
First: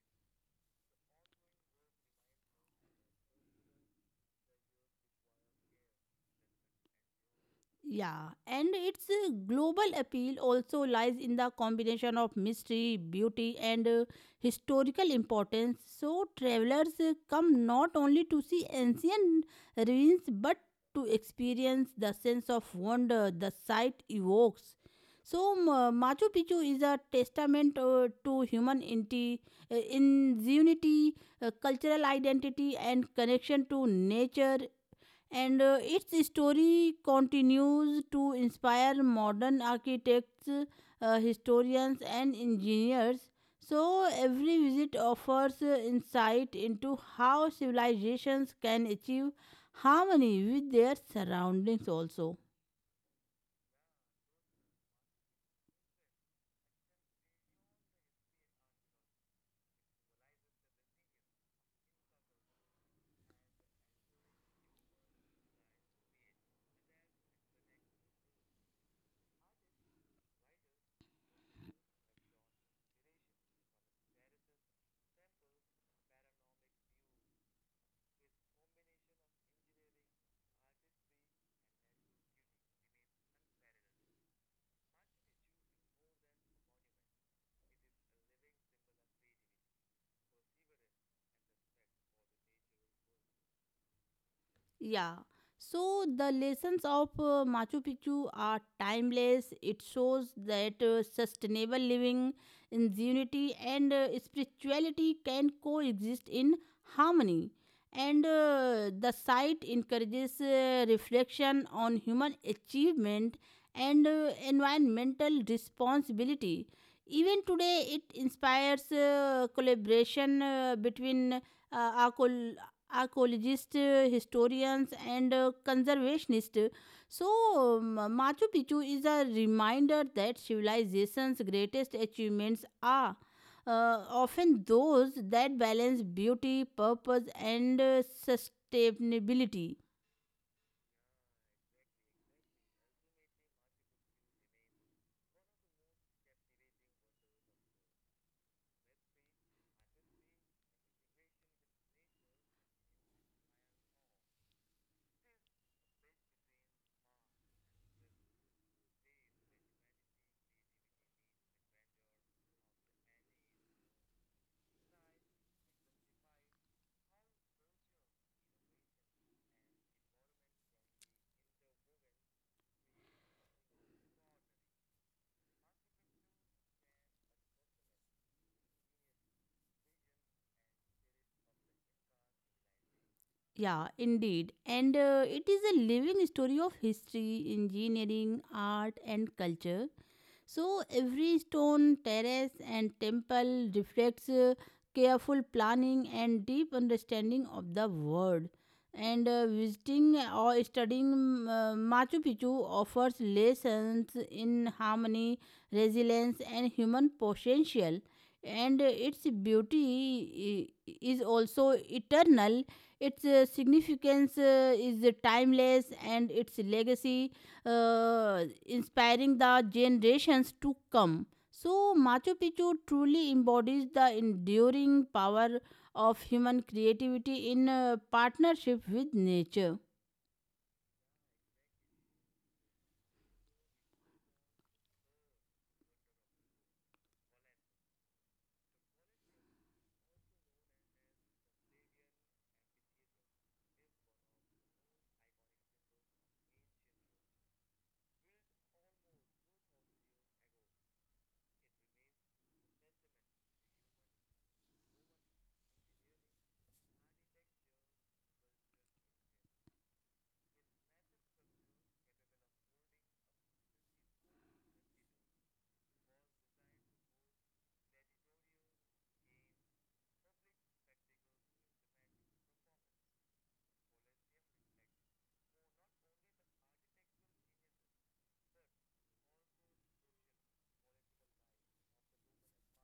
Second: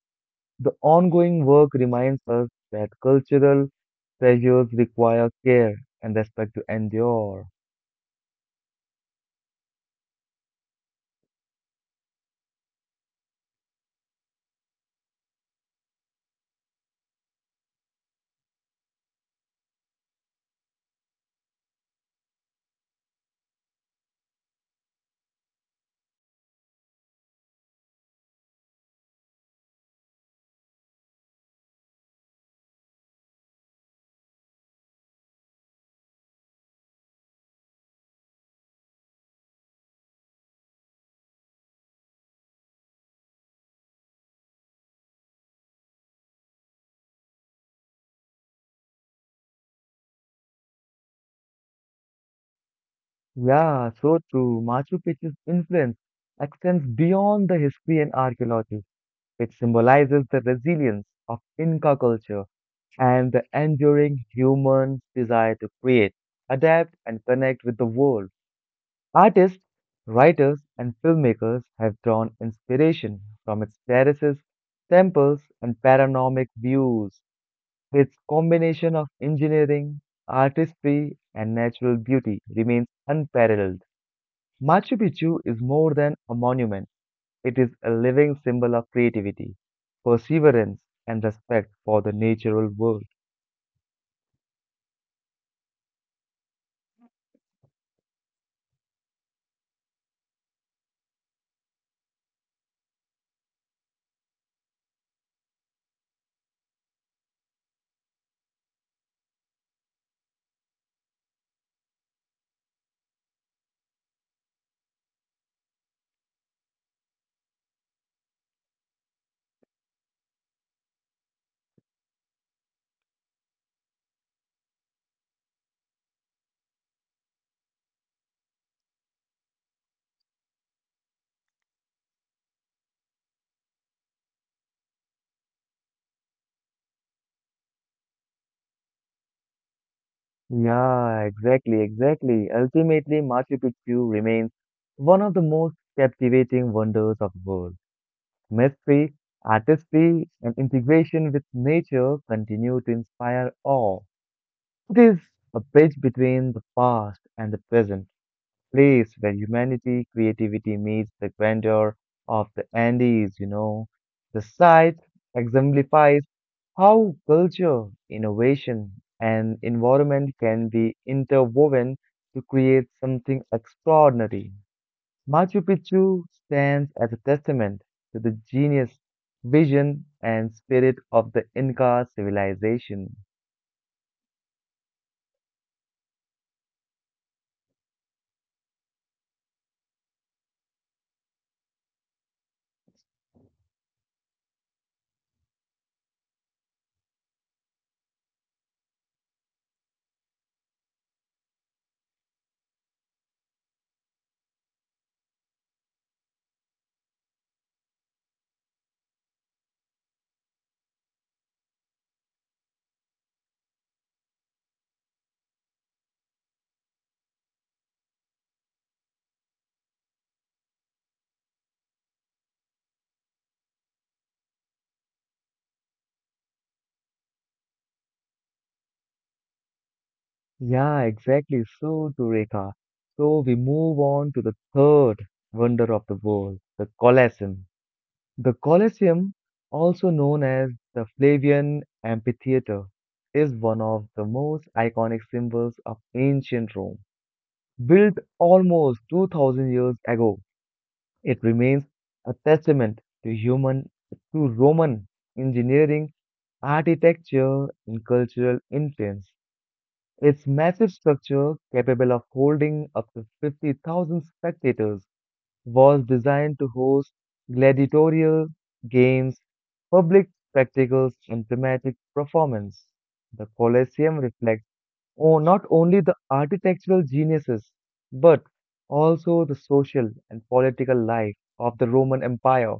The ongoing work reminds us that cultural treasures require care and respect to endure. Yeah, and its global appeal also lies in the combination of mystery, beauty, and historical importance. So, travelers come not only to see ancient ruins but to experience the sense of wonder the site evokes. So, Machu Picchu is a testament to human in unity, cultural identity, and connection to nature, and its story continues to inspire modern architects, historians, and engineers. So, every visit offers insight into how civilizations can achieve harmony with their surroundings, also. Yeah, so true. Machu Picchu's influence extends beyond the history and archaeology. It symbolizes the resilience of Inca culture and the enduring human desire to create, adapt, and connect with the world. Artists, writers, and filmmakers have drawn inspiration from its terraces, temples, and panoramic views. Its combination of engineering, artistry, and natural beauty remains unparalleled. Machu Picchu is more than a monument. It is a living symbol of creativity, perseverance, and respect for the natural world. Yeah. So the lessons of Machu Picchu are timeless. It shows that sustainable living, ingenuity, and spirituality can coexist in harmony. And the site encourages reflection on human achievement and environmental responsibility. Even today, it inspires collaboration between uh, archaeologists, historians, and conservationists. So, Machu Picchu is a reminder that civilization's greatest achievements are often those that balance beauty, purpose, and sustainability. Yeah, exactly, exactly. Ultimately, Machu Picchu remains one of the most captivating wonders of the world. Mystery, artistry, and integration with nature continue to inspire awe. It is a bridge between the past and the present, place where humanity, creativity meets the grandeur of the Andes, you know. The site exemplifies how culture, innovation, and environment can be interwoven to create something extraordinary. Machu Picchu stands as a testament to the genius, vision, and spirit of the Inca civilization. Yeah, indeed. And it is a living story of history, engineering, art, and culture. So every stone, terrace, and temple reflects careful planning and deep understanding of the world. And visiting or studying Machu Picchu offers lessons in harmony, resilience, and human potential. And its beauty is also eternal. Its significance is timeless, and its legacy, inspiring the generations to come. So, Machu Picchu truly embodies the enduring power of human creativity in partnership with nature. Yeah, exactly. So, Dureka. So, we move on to the third wonder of the world, the Colosseum. The Colosseum, also known as the Flavian Amphitheater, is one of the most iconic symbols of ancient Rome. Built almost 2000 years ago, it remains a testament to human, to Roman engineering, architecture, and cultural influence. Its massive structure, capable of holding up to 50,000 spectators, was designed to host gladiatorial games, public spectacles, and dramatic performance. The Colosseum reflects not only the architectural geniuses, but also the social and political life of the Roman Empire.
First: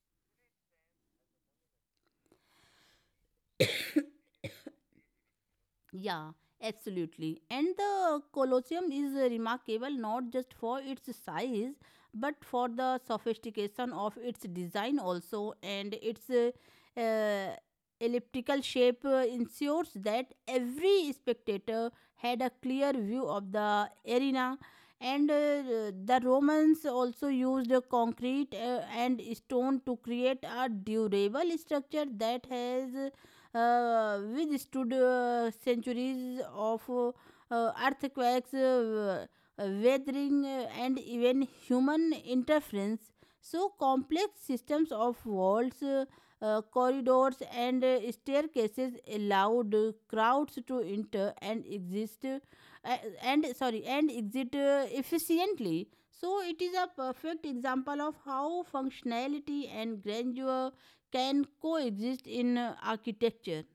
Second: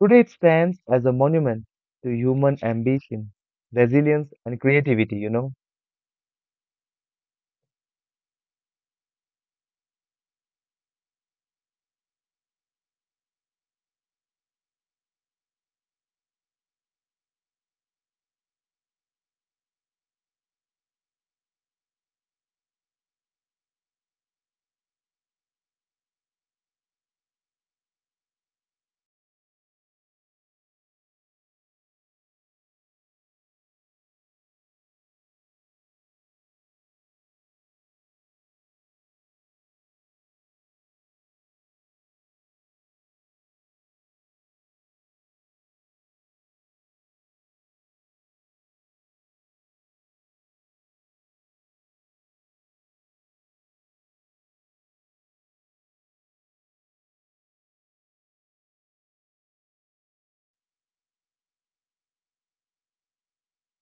Today it stands as a monument to human ambition, resilience, and creativity, you know. Yeah, absolutely. And the Colosseum is remarkable not just for its size but for the sophistication of its design also, and its uh, elliptical shape ensures that every spectator had a clear view of the arena. And the Romans also used concrete and stone to create a durable structure that has which centuries of earthquakes, weathering, and even human interference. So, complex systems of walls, corridors, and staircases allowed crowds to enter and exist and sorry and exit efficiently. So, it is a perfect example of how functionality and grandeur can coexist in architecture.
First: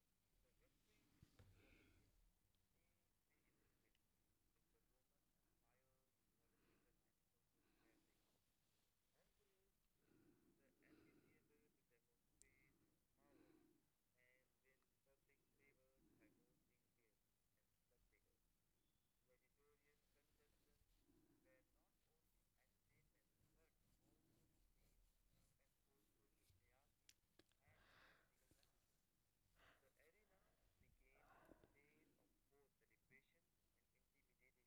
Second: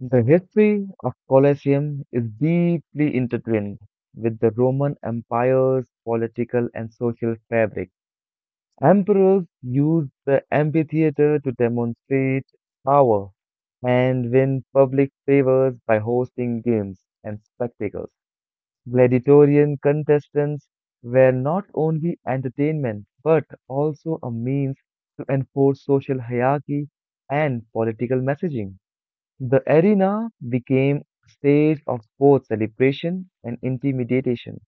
The history of Colosseum is deeply intertwined with the Roman Empire's political and social fabric. Emperors used the amphitheater to demonstrate power and win public favors by hosting games and spectacles. Gladiatorian contestants were not only entertainment but also a means to enforce social hierarchy and political messaging. The arena became a stage of sports celebration and intimidation,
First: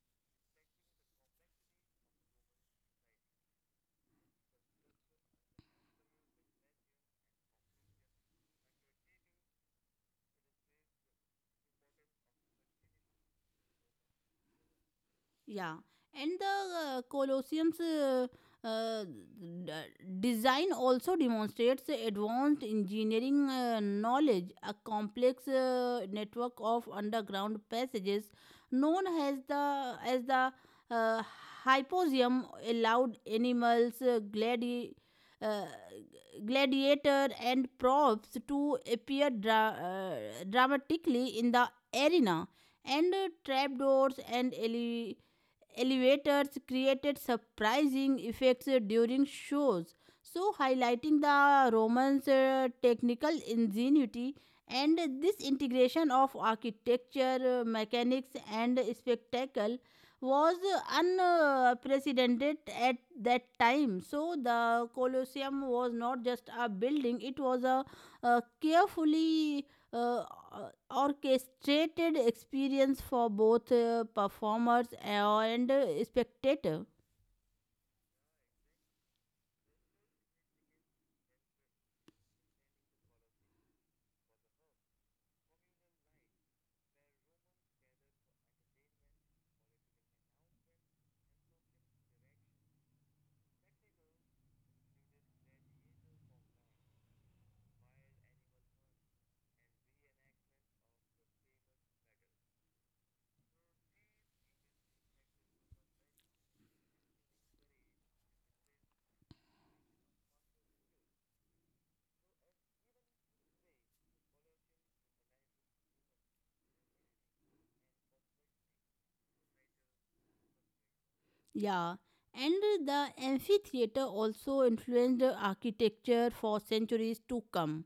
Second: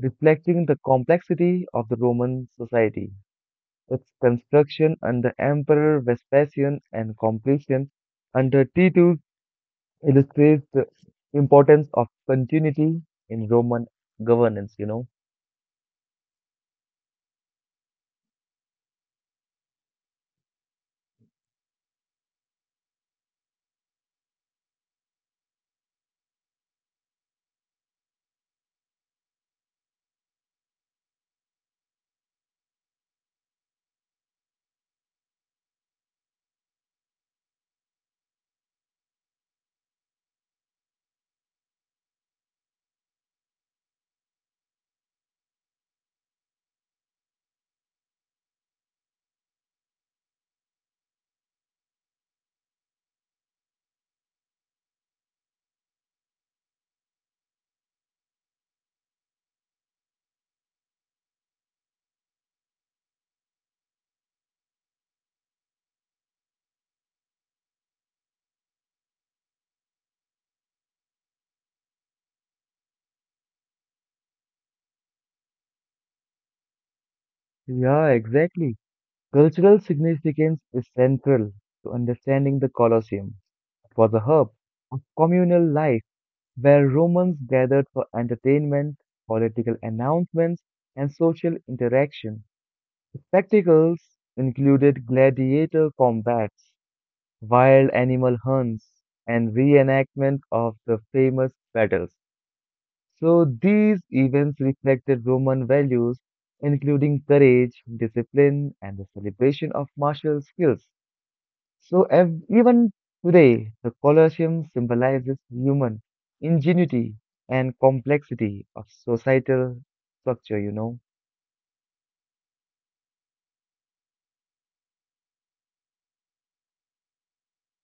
reflecting the complexity of the Roman society. Its construction under Emperor Vespasian and completion under Titus illustrates the importance of continuity in Roman governance, you know. Yeah, and the Colosseum's uh, d- design also demonstrates advanced engineering knowledge. A complex network of underground passages, known as the uh, Hypogeum, allowed animals, uh, gladiator, and props to appear dramatically in the arena, and trapdoors and elevators created surprising effects during shows, so highlighting the Romans' technical ingenuity. And this integration of architecture, mechanics, and spectacle was unprecedented at that time. So the Colosseum was not just a building; it was a carefully uh, uh, orchestrated experience for both performers and spectator. Yeah, exactly. Cultural significance is central to understanding the Colosseum. It was a hub of communal life where Romans gathered for entertainment, political announcements, and social interaction. Spectacles included gladiator combats, wild animal hunts, and reenactment of the famous battles. So these events reflected Roman values, including courage, discipline, and the celebration of martial skills. So even today, the Colosseum symbolizes human ingenuity and complexity of societal structure, you know. Yeah, and the amphitheater also influenced the architecture for centuries to come.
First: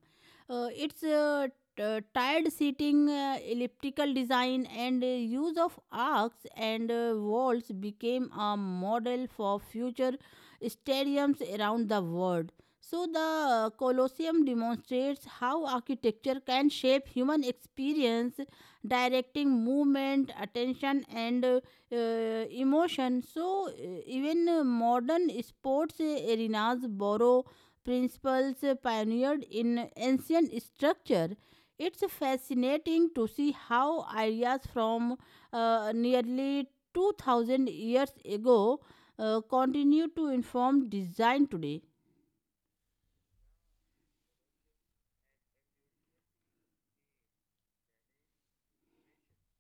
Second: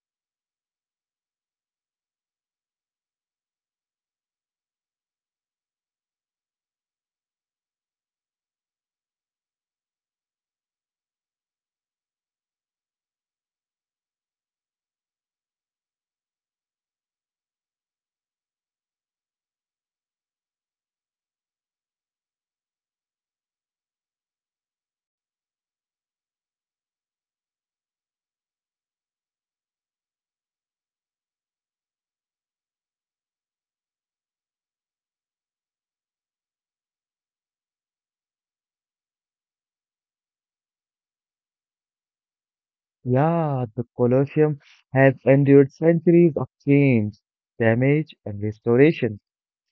Its tired seating, elliptical design, and use of arcs and walls became a model for future stadiums around the world. So, the Colosseum demonstrates how architecture can shape human experience, directing movement, attention, and emotion. So, even modern sports arenas borrow principles pioneered in ancient structure. It's fascinating to see how ideas from nearly 2000 years ago continue to inform design today. Yeah, the Colosseum has endured centuries of change, damage, and restoration.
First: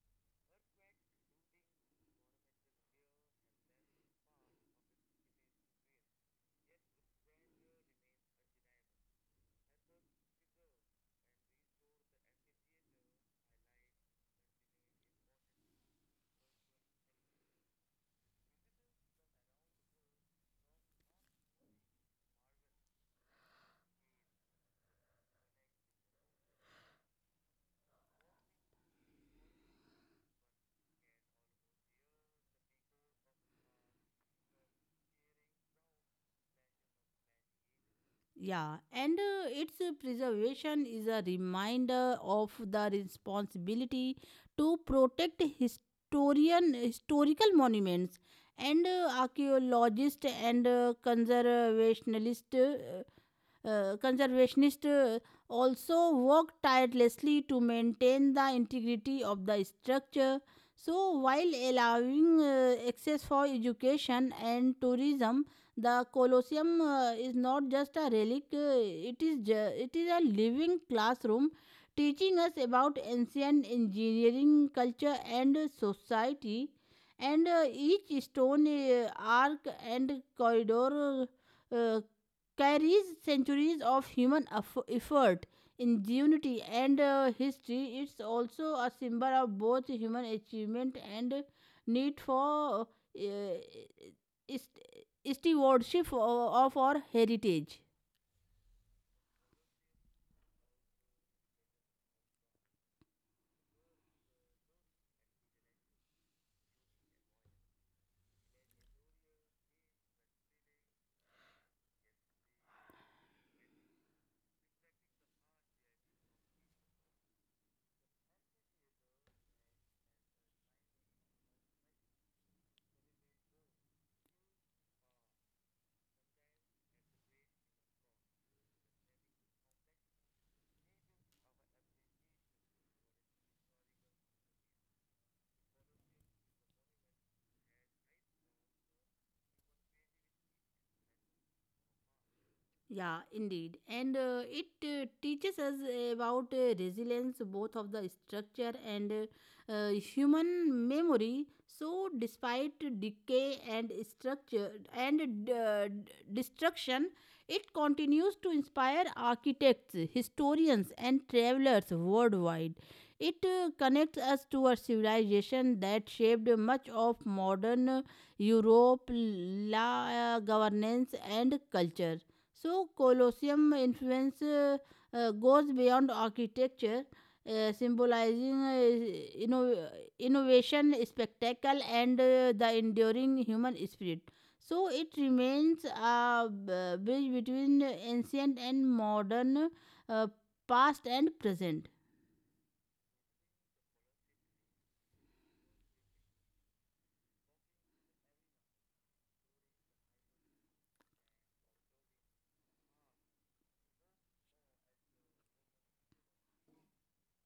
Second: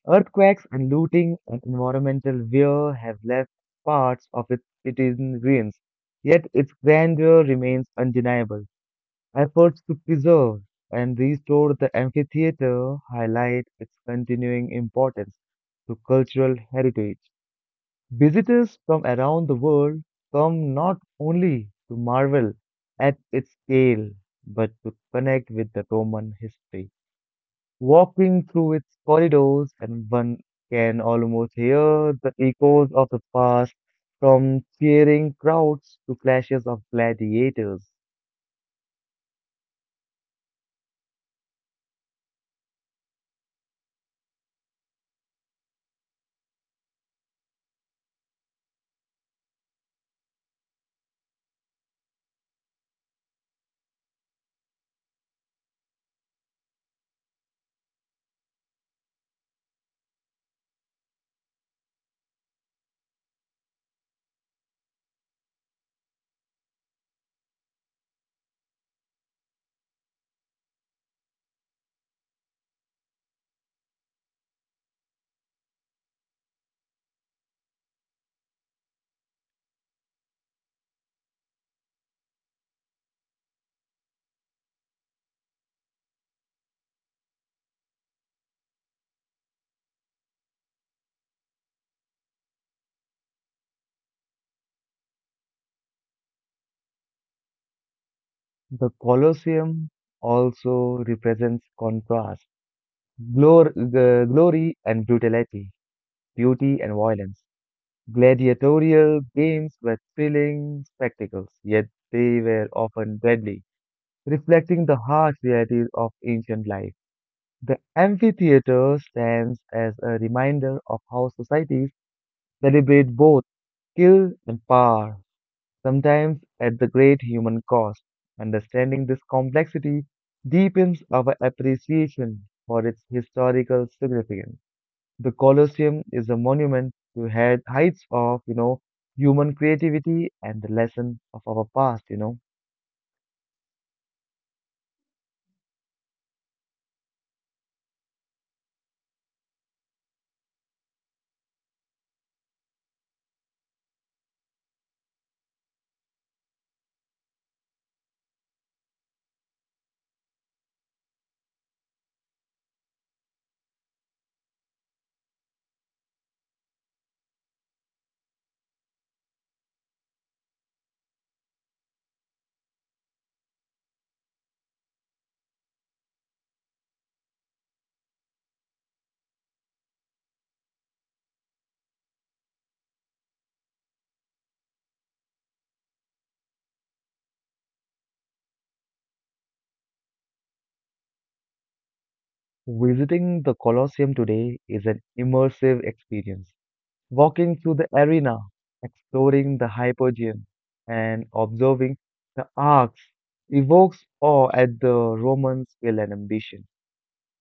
Earthquakes and looting and environmental wear have left parts of its cities in ruins, yet its grandeur remains undeniable. Efforts to preserve and restore the amphitheater highlight its continuing importance to cultural heritage. Visitors from around the world come not only to marvel at its scale, but to connect with the Roman history. Walking through its corridors, and one can almost hear the echoes of the past, from cheering crowds to clashes of gladiators. Yeah, and its preservation is a reminder of the responsibility to protect historian historical monuments, and archaeologists and conservationists uh, conservationists uh, also work tirelessly to maintain the integrity of the structure. So, while allowing access for education and tourism, the Colosseum is not just a relic, it is a living classroom teaching us about ancient engineering, culture, and society. And each stone, arc, and corridor uh, carries centuries of human effort, ingenuity, and history. It's also a symbol of both human achievement and need for is- stewardship of our heritage. The Colosseum also represents contrast, glory and brutality, beauty and violence. Gladiatorial games were thrilling spectacles, yet they were often deadly, reflecting the harsh realities of ancient life. The amphitheater stands as a reminder of how societies celebrate both skill and power, sometimes at the great human cost. Understanding this complexity deepens our appreciation for its historical significance. The Colosseum is a monument to head heights of, you know, human creativity and the lesson of our past, you know. Yeah, indeed. And it teaches us about resilience, both of the structure and human memory. So, despite decay and structure and destruction, it continues to inspire architects, historians, and travelers worldwide. It connects us to a civilization that shaped much of modern Europe, la governance, and culture. So, Colosseum influence goes beyond architecture, symbolizing innovation, spectacle, and the enduring human spirit. So, it remains a bridge between ancient and modern, uh, past and present. Visiting the Colosseum today is an immersive experience, walking through the arena, exploring the Hypogeum, and observing the arcs, evokes awe at the Roman skill and ambition.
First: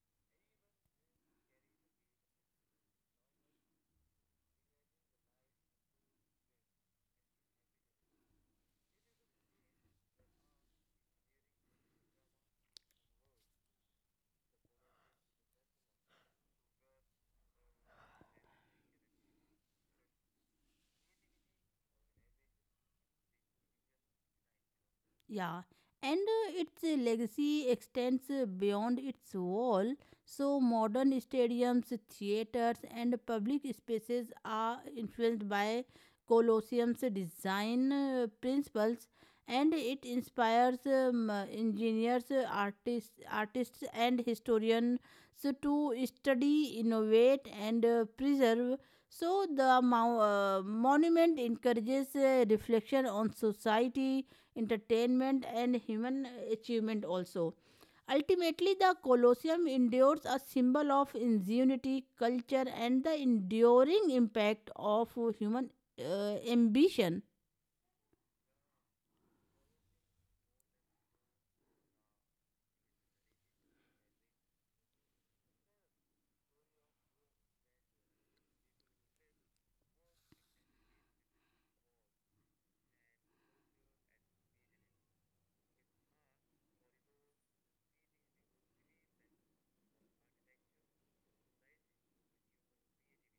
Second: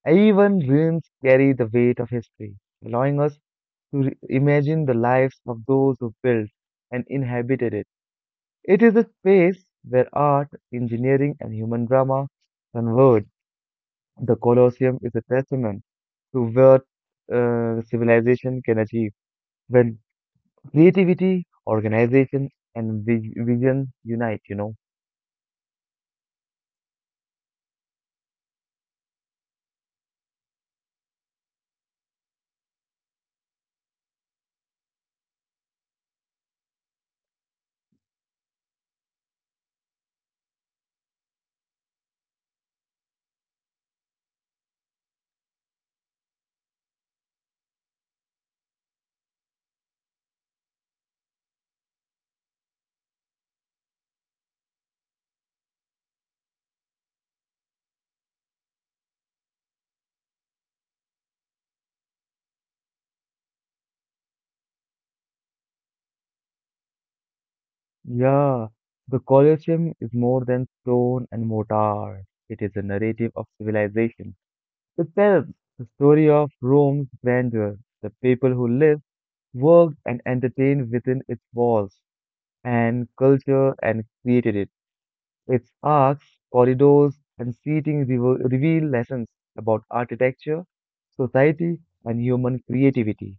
Even ruins carry the weight of history, allowing us to imagine the lives of those who built and inhabited it. It is a space where art, engineering, and human drama converge. The Colosseum is a testament to what civilization can achieve when creativity, organization, and vision unite, you know. Yeah, and its legacy extends beyond its wall. So, modern stadiums, theaters, and public spaces are influenced by Colosseum's design principles, and it inspires engineers, artists, and historians to study, innovate, and preserve. So, the monument encourages reflection on society, entertainment, and human achievement also. Ultimately, the Colosseum endures a symbol of ingenuity, culture, and the enduring impact of human ambition. Yeah, the Colosseum is more than stone and mortar. It is a narrative of civilization. It tells the story of Rome's grandeur, the people who lived, worked, and entertained within its walls, and culture and created it. Its arcs, corridors, and seating reveal lessons about architecture, society, and human creativity.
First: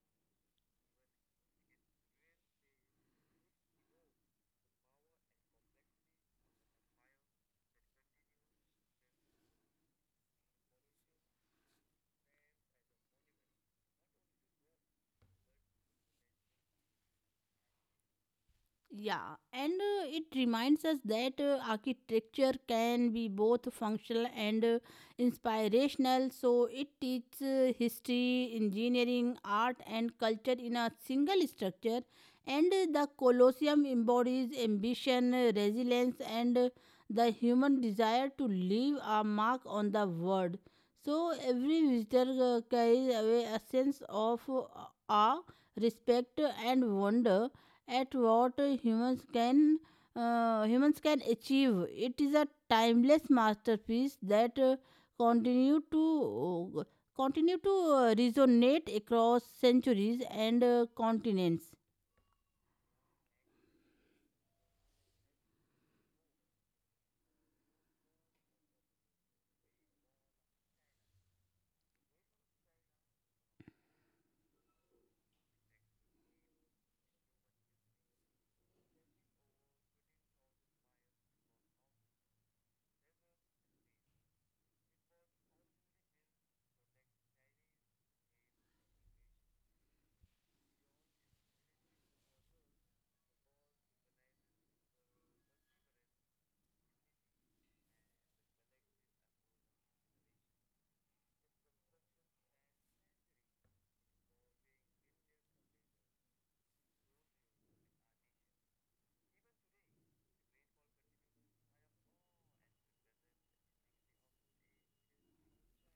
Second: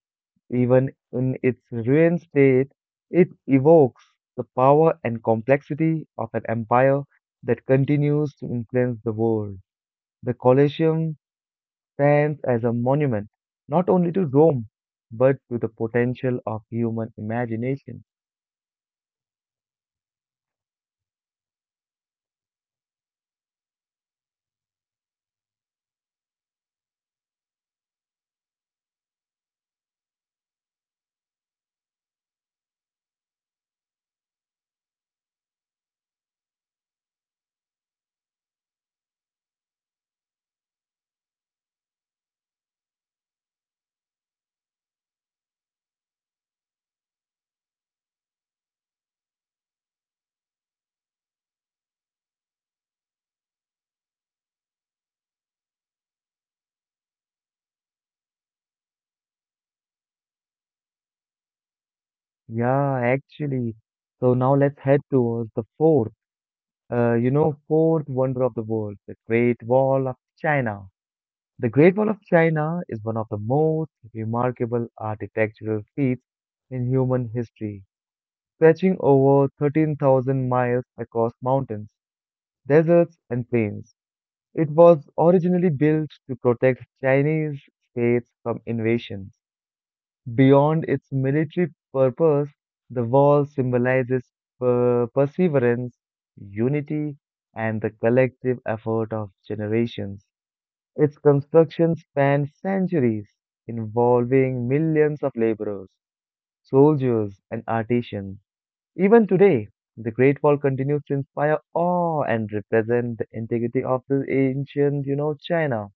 Even in its ruined state, it evokes the power and complexity of an empire that continues to influence the world. The Colosseum stands as a monument not only to Rome, but to the potential of human imagination. Yeah, and it reminds us that architecture can be both functional and inspirational. So it teaches history, engineering, art, and culture in a single structure. And the Colosseum embodies ambition, resilience, and the human desire to leave a mark on the world. So every visitor carries away a sense of awe, respect, and wonder at what humans can achieve. It is a timeless masterpiece that continue to uh, continue to resonate across centuries and continents. Yeah, actually. So now let's head towards the fourth you know, fourth wonder of the world, the Great Wall of China. The Great Wall of China is one of the most remarkable architectural feats in human history, stretching over 13,000 miles across mountains, deserts, and plains. It was originally built to protect Chinese states from invasion. Beyond its military purpose, the wall symbolizes perseverance, unity, and the collective effort of generations. Its construction spanned centuries, involving millions of laborers, soldiers, and artisans. Even today, the Great Wall continues to inspire awe and represent the integrity of the ancient, you know, China.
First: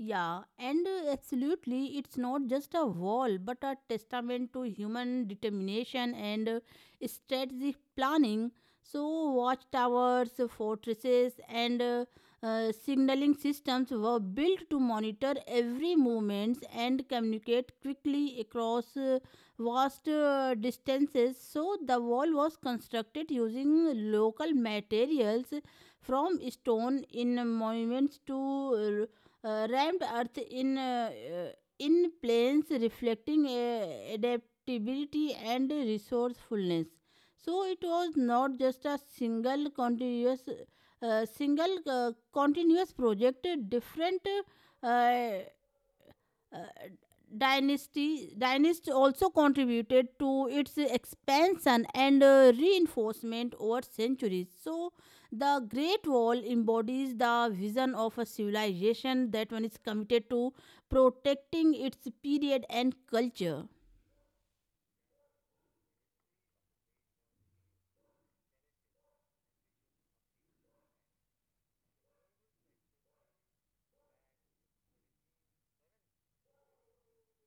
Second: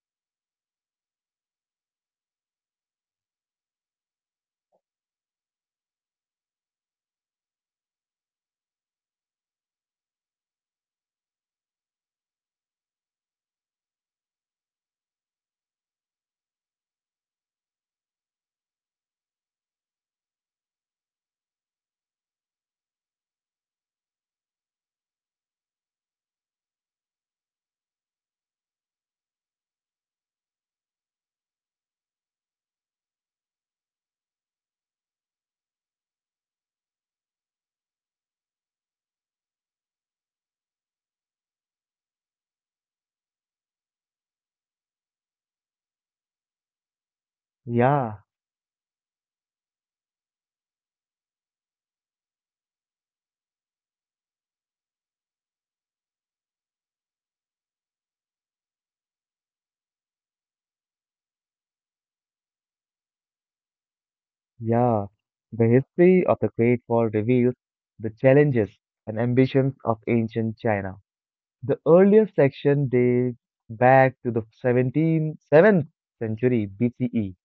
Yeah, and absolutely, it's not just a wall but a testament to human determination and strategic planning. So, watchtowers, fortresses, and signaling systems were built to monitor every movement and communicate quickly across vast distances. So, the wall was constructed using local materials, from stone in monuments to rammed earth uh, in planes, reflecting adaptability and resourcefulness. So it was not just a single continuous project. Different uh, uh, Yeah. dynasty also contributed to its expansion and reinforcement over centuries. So the Great Wall embodies the vision of a civilization that one is committed to protecting its period and culture. Yeah, the history of the Great Wall reveals the challenges and ambitions of ancient China. The earliest section dates back to the 17th, 7th century BCE,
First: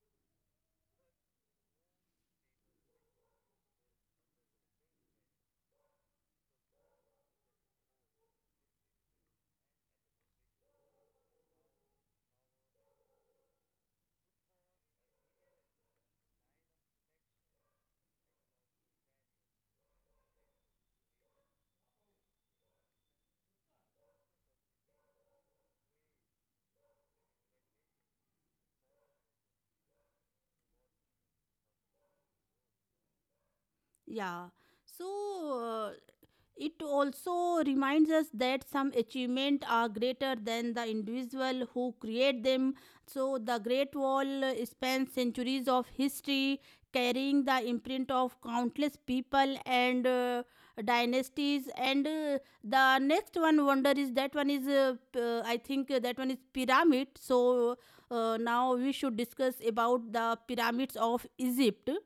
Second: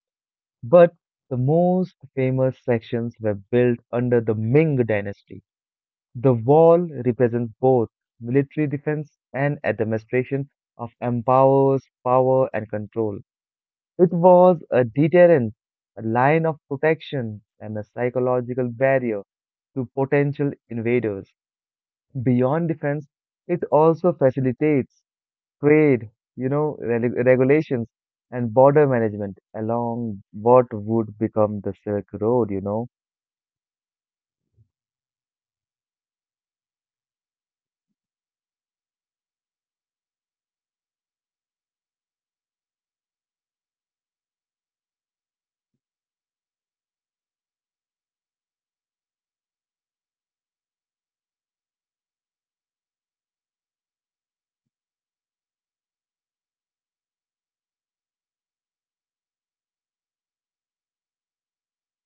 but the most famous sections were built under the Ming dynasty. The wall represents both military defense and administration of empires, power, and control. It was a deterrent, a line of protection, and a psychological barrier to potential invaders. Beyond defense, it also facilitates trade, you know, regulations and border management along what would become the Silk Road, you know. Yeah. So uh, it also reminds us that some achievements are greater than the individual who create them. So, the Great Wall spans centuries of history, carrying the imprint of countless people and dynasties. And the next one wonder is that one is, I think that one is pyramid. So, now we should discuss about the pyramids of Egypt.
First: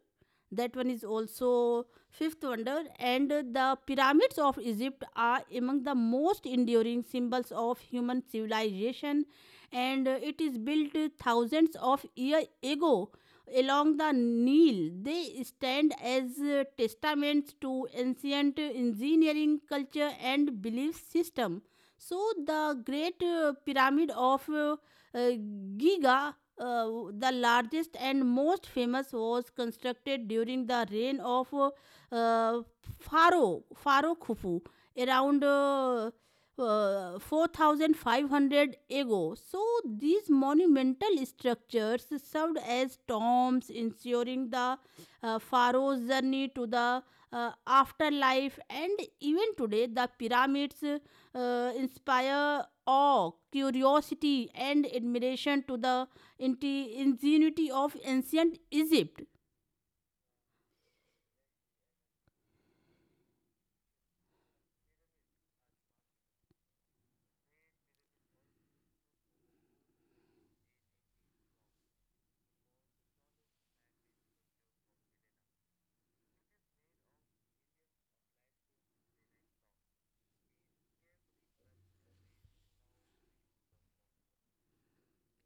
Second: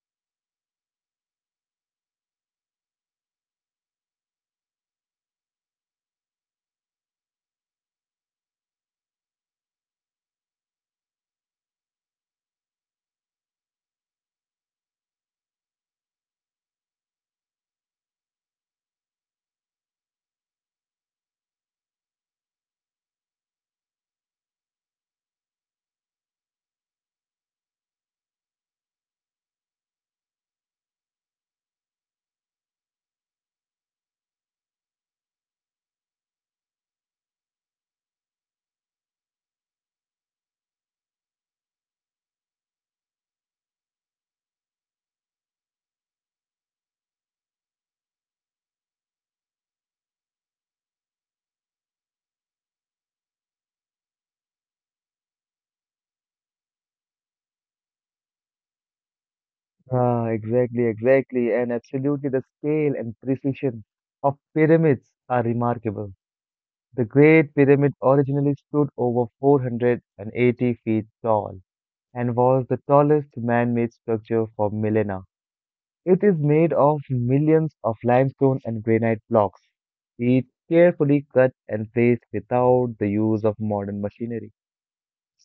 That one is also Fifth wonder, and the pyramids of Egypt are among the most enduring symbols of human civilization, and it is built thousands of years ago along the Nile. They stand as testaments to ancient engineering culture and belief system. So, the Great Pyramid of uh, Giza, the largest and most famous, was constructed during the reign of uh, Faro Khufu, around 4500 ago. So, these monumental structures served as tombs, ensuring the pharaoh's journey to the afterlife. And even today, the pyramids inspire awe, curiosity, and admiration to the ingenuity of ancient Egypt. Ah, exactly, exactly. And absolutely, the scale and precision of pyramids are remarkable. The Great Pyramid originally stood over 480 feet tall, and was the tallest man-made structure for millennia. It is made of millions of limestone and granite blocks, each carefully cut and placed without the use of modern machinery.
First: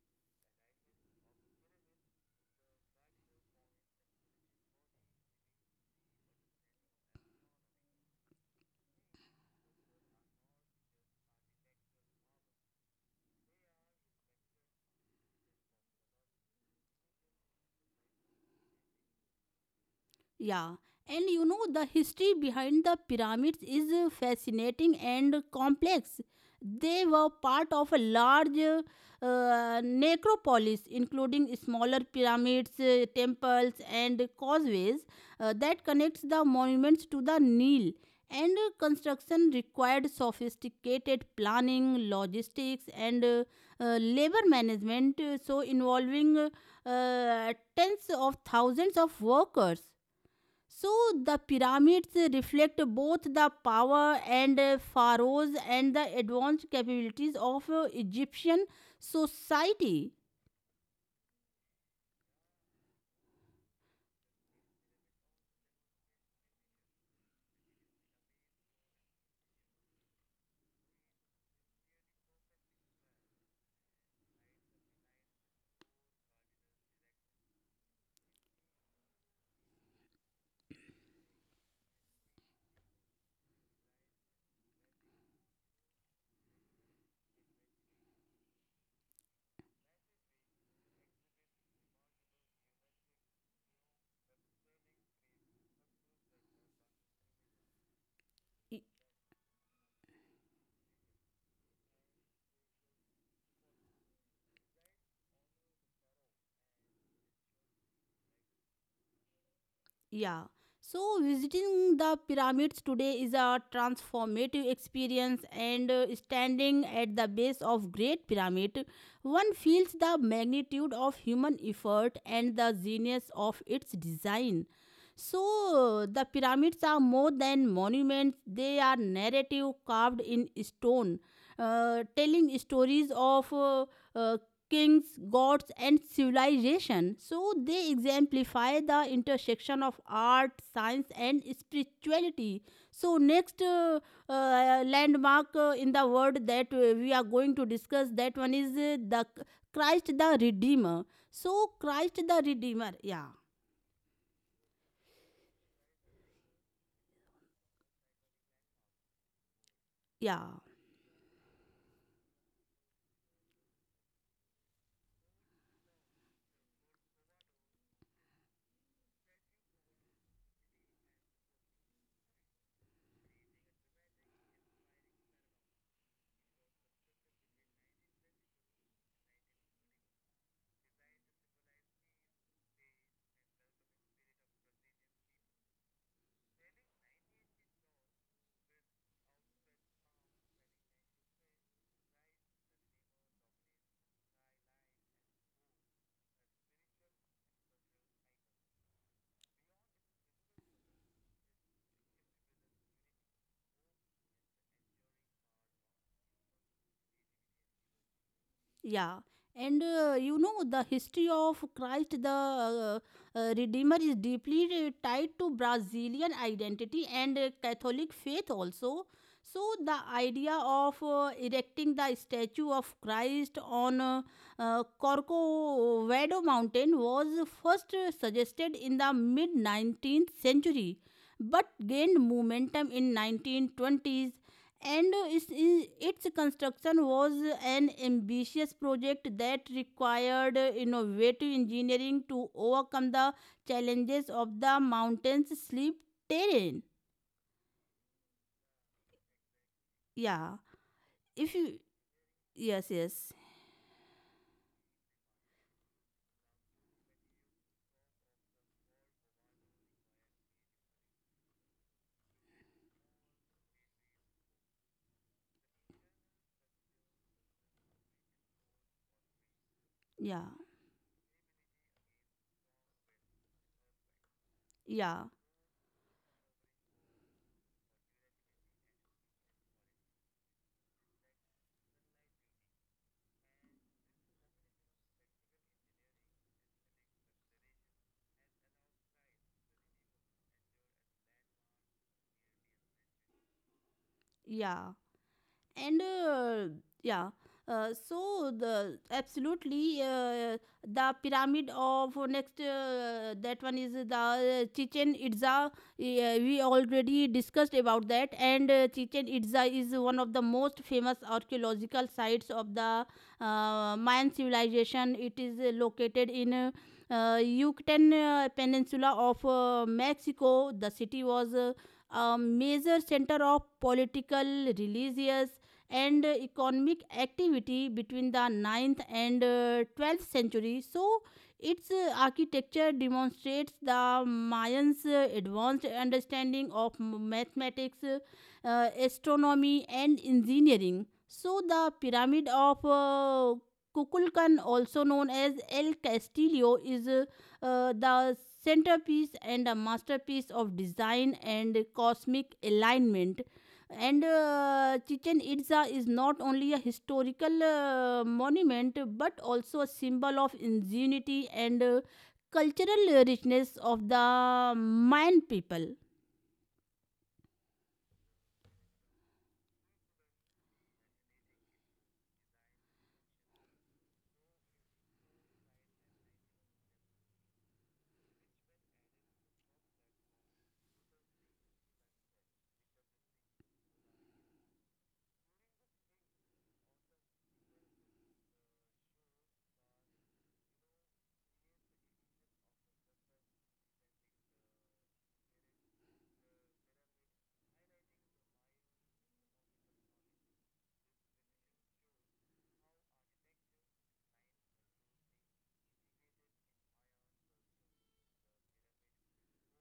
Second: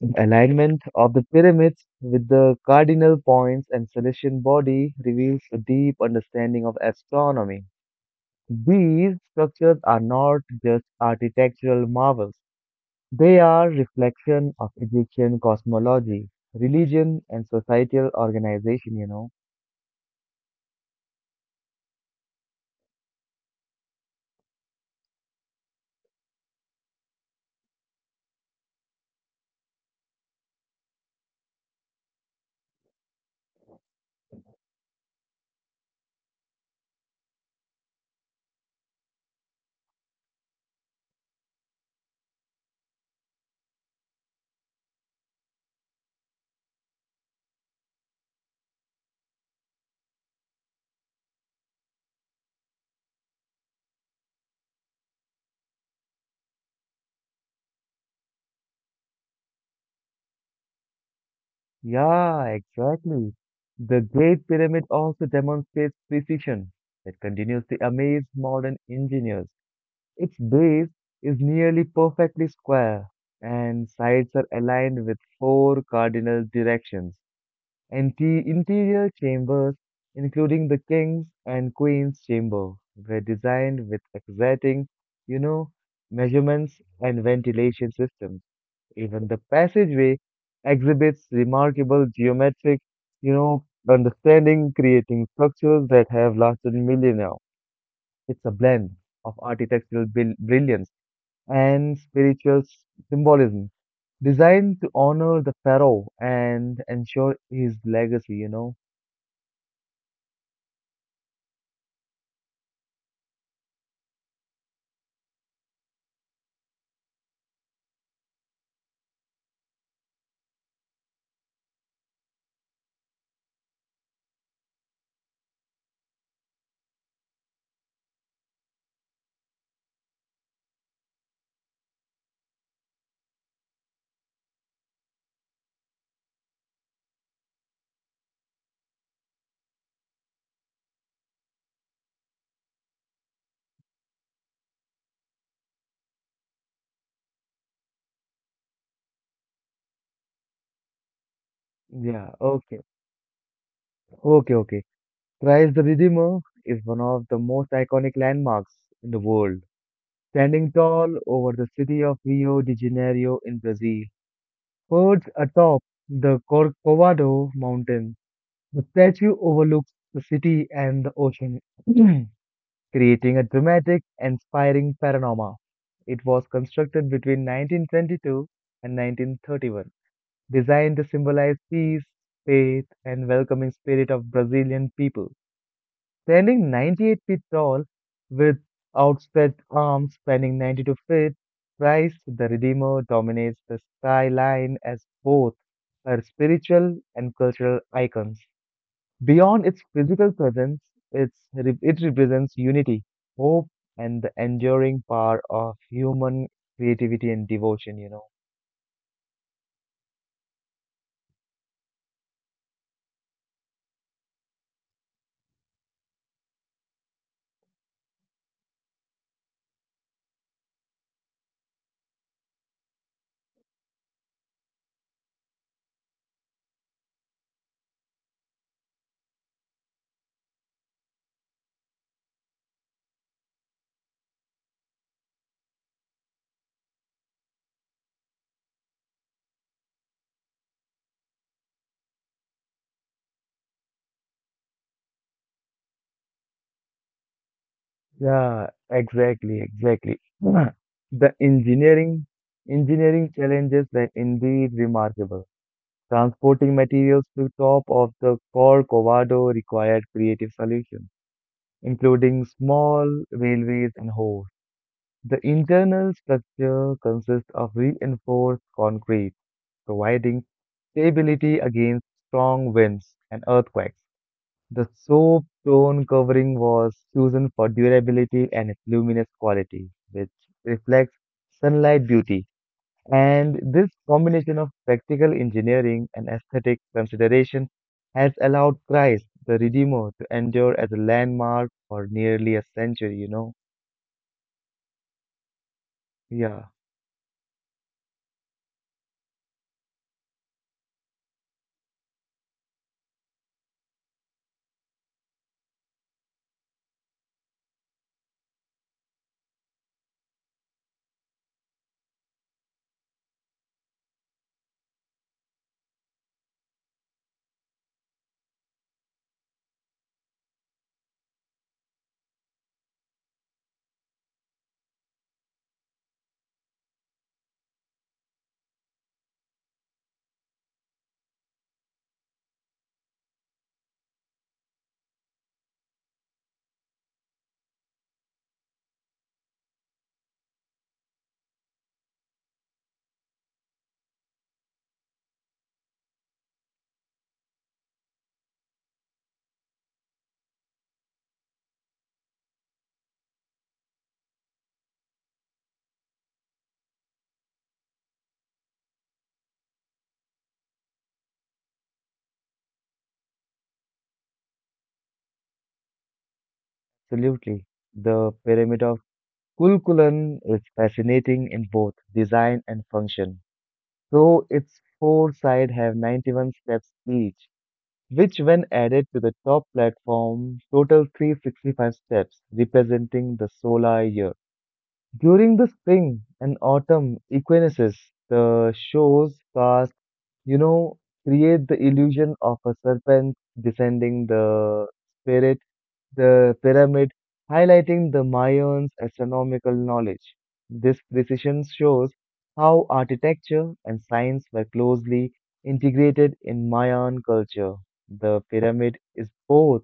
The alignment of the pyramids with the cardinal points and celestial body reveals a deep understanding of astronomy. These structures are not just architectural marvels. They are reflection of Egyptian cosmology, religion, and societal organization, you know. Yeah, and you know, the history behind the pyramids is fascinating and complex. They were part of a large necropolis, including smaller pyramids, temples, and causeways that connects the monuments to the Nile. And construction required sophisticated planning, logistics, and labor management, so involving tens of thousands of workers. So the pyramids reflect both the power and pharaohs and the advanced capabilities of Egyptian society. Yeah, exactly. The Great Pyramid also demonstrates precision that continues to amaze modern engineers. Its base is nearly perfectly square, and sides are aligned with four cardinal directions. And the interior chambers, including the king's and queen's chamber, were designed with exacting, you know, measurements and ventilation systems. Even the passageway exhibits remarkable geometric, you know, understanding, creating structures that have lasted millennia. It's a blend of architectural brilliance and spiritual symbolism, designed to honor the pharaoh and ensure his legacy, you know. Yeah. So visiting the pyramids today is a transformative experience, and standing at the base of Great Pyramid one feels the magnitude of human effort and the genius of its design. So the pyramids are more than monuments. They are narrative carved in stone, telling stories of uh, kings, gods, and civilization. So they exemplify the intersection of art, science, and spirituality. So next landmark in the world that we are going to discuss, that one is the Christ the Redeemer. So Christ Yeah, the okay. Redeemer, yeah, Okay, okay. Christ the Redeemer is one of the most iconic landmarks in the world. yeah. Standing tall over the city of Rio de Janeiro in Brazil, perched atop the Corcovado mountain, the statue overlooks the city and the ocean, creating a dramatic, inspiring panorama. It was constructed between 1922 and 1931, designed to symbolize peace, faith, and welcoming spirit of Brazilian people, standing 98 feet tall with outstretched arms spanning 92 feet. Christ the Redeemer dominates the skyline as both her spiritual and cultural icons. Beyond its physical presence, it represents unity, hope, and the enduring power of human creativity and devotion, you know. Yeah, and you know the history of Christ the Redeemer is deeply tied to Brazilian identity and Catholic faith also. So the idea of erecting the statue of Christ on Corcovado mountain was first suggested in the mid 19th century, but gained momentum in 1920s. And its construction was an ambitious project that required innovative engineering to overcome the challenges of the mountain's steep terrain. Yeah, exactly, exactly. Yeah. The If you. Yes, yes. engineering challenges that indeed remarkable. Transporting materials to top of the Corcovado required creative solutions, including small railways and holes. The internal structure consists of reinforced concrete, Yeah, providing stability against strong winds and earthquakes. The yeah, soap tone covering was chosen for durability and its luminous quality, which reflects sunlight beauty. And this combination of practical engineering and aesthetic consideration has allowed Christ the Redeemer to endure as a landmark for nearly a century, you know? yeah. And Yeah, yeah, so the absolutely, the pyramid of next, that one is the Chichen Itza. We already discussed about that. And Chichen Itza is one of the most famous archaeological sites of the Mayan civilization. It is located in Yucatan Peninsula of Mexico. The city was a major center of political, religious, and economic activity between the ninth and 12th century. So, its architecture demonstrates the Mayans' advanced understanding of mathematics, astronomy, and engineering. So, the pyramid of Kukulkan, also known as El Castillo, is the centerpiece and a masterpiece of design and cosmic alignment. And Chichen Itza is not only a historical monument but also a symbol of ingenuity and cultural richness of the Mayan people. absolutely. The pyramid of Kulkulan is fascinating in both design and function. So its four sides have 91 steps each, which when added to the top platform total 365 steps, representing the solar year. During the spring and autumn equinoxes, the show's cast, you know, create the illusion of a serpent descending the spirit the pyramid, highlighting the Mayans' astronomical knowledge. This precision shows how architecture and science were closely integrated in Mayan culture. The pyramid is both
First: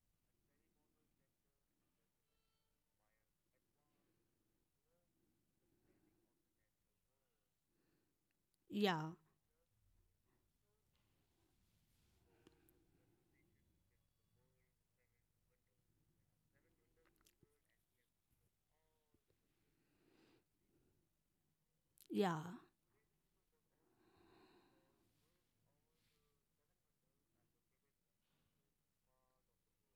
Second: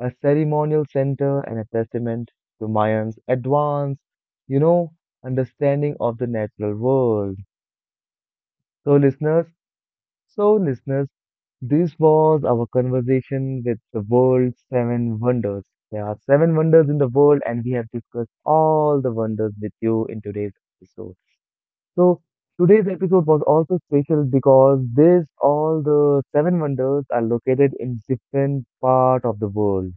a ceremonial center and a testament to Mayans' advanced, you know, understanding of the natural world. So, Yeah, listeners, so, listeners, this was our conversation with the world's seven wonders. There are seven wonders in the world, and we have discussed all the wonders with you in today's episode. So, yeah, today's episode was also special because this all the seven wonders are located in different part of the world,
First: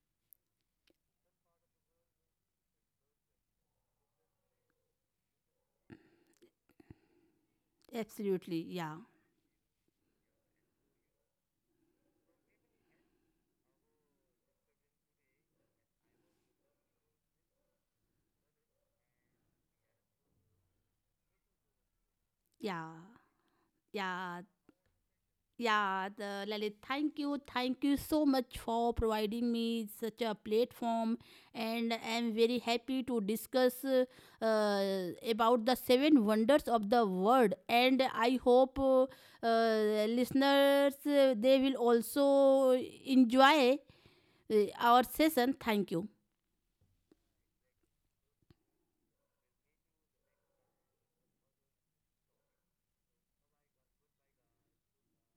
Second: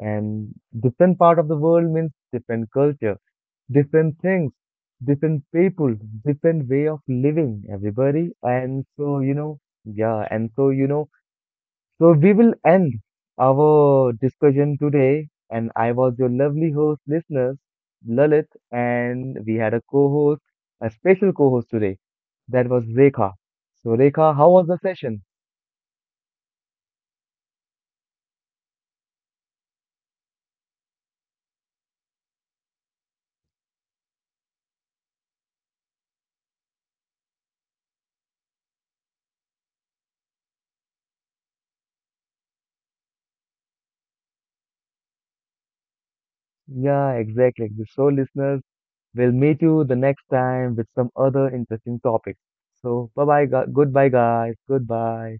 and different part of the world means different culture, different things, different people, different way of living, everybody. absolutely. And Yeah, so, you know, yeah, and so, you know, so we will end our discussion today. And I was your lovely host, listeners, Lalit, and we had a co-host, a special co-host today. That was yeah, Rekha. So, Rekha, yeah. how was the session? Yeah, the Lalit, thank you so much for providing me such a platform, and I'm very happy to discuss about the seven wonders of the world. And I hope listeners they will also enjoy our session. Thank you. Yeah, exactly. So, listeners, we'll meet you the next time with some other interesting topics. So, bye bye, goodbye, guys. Goodbye.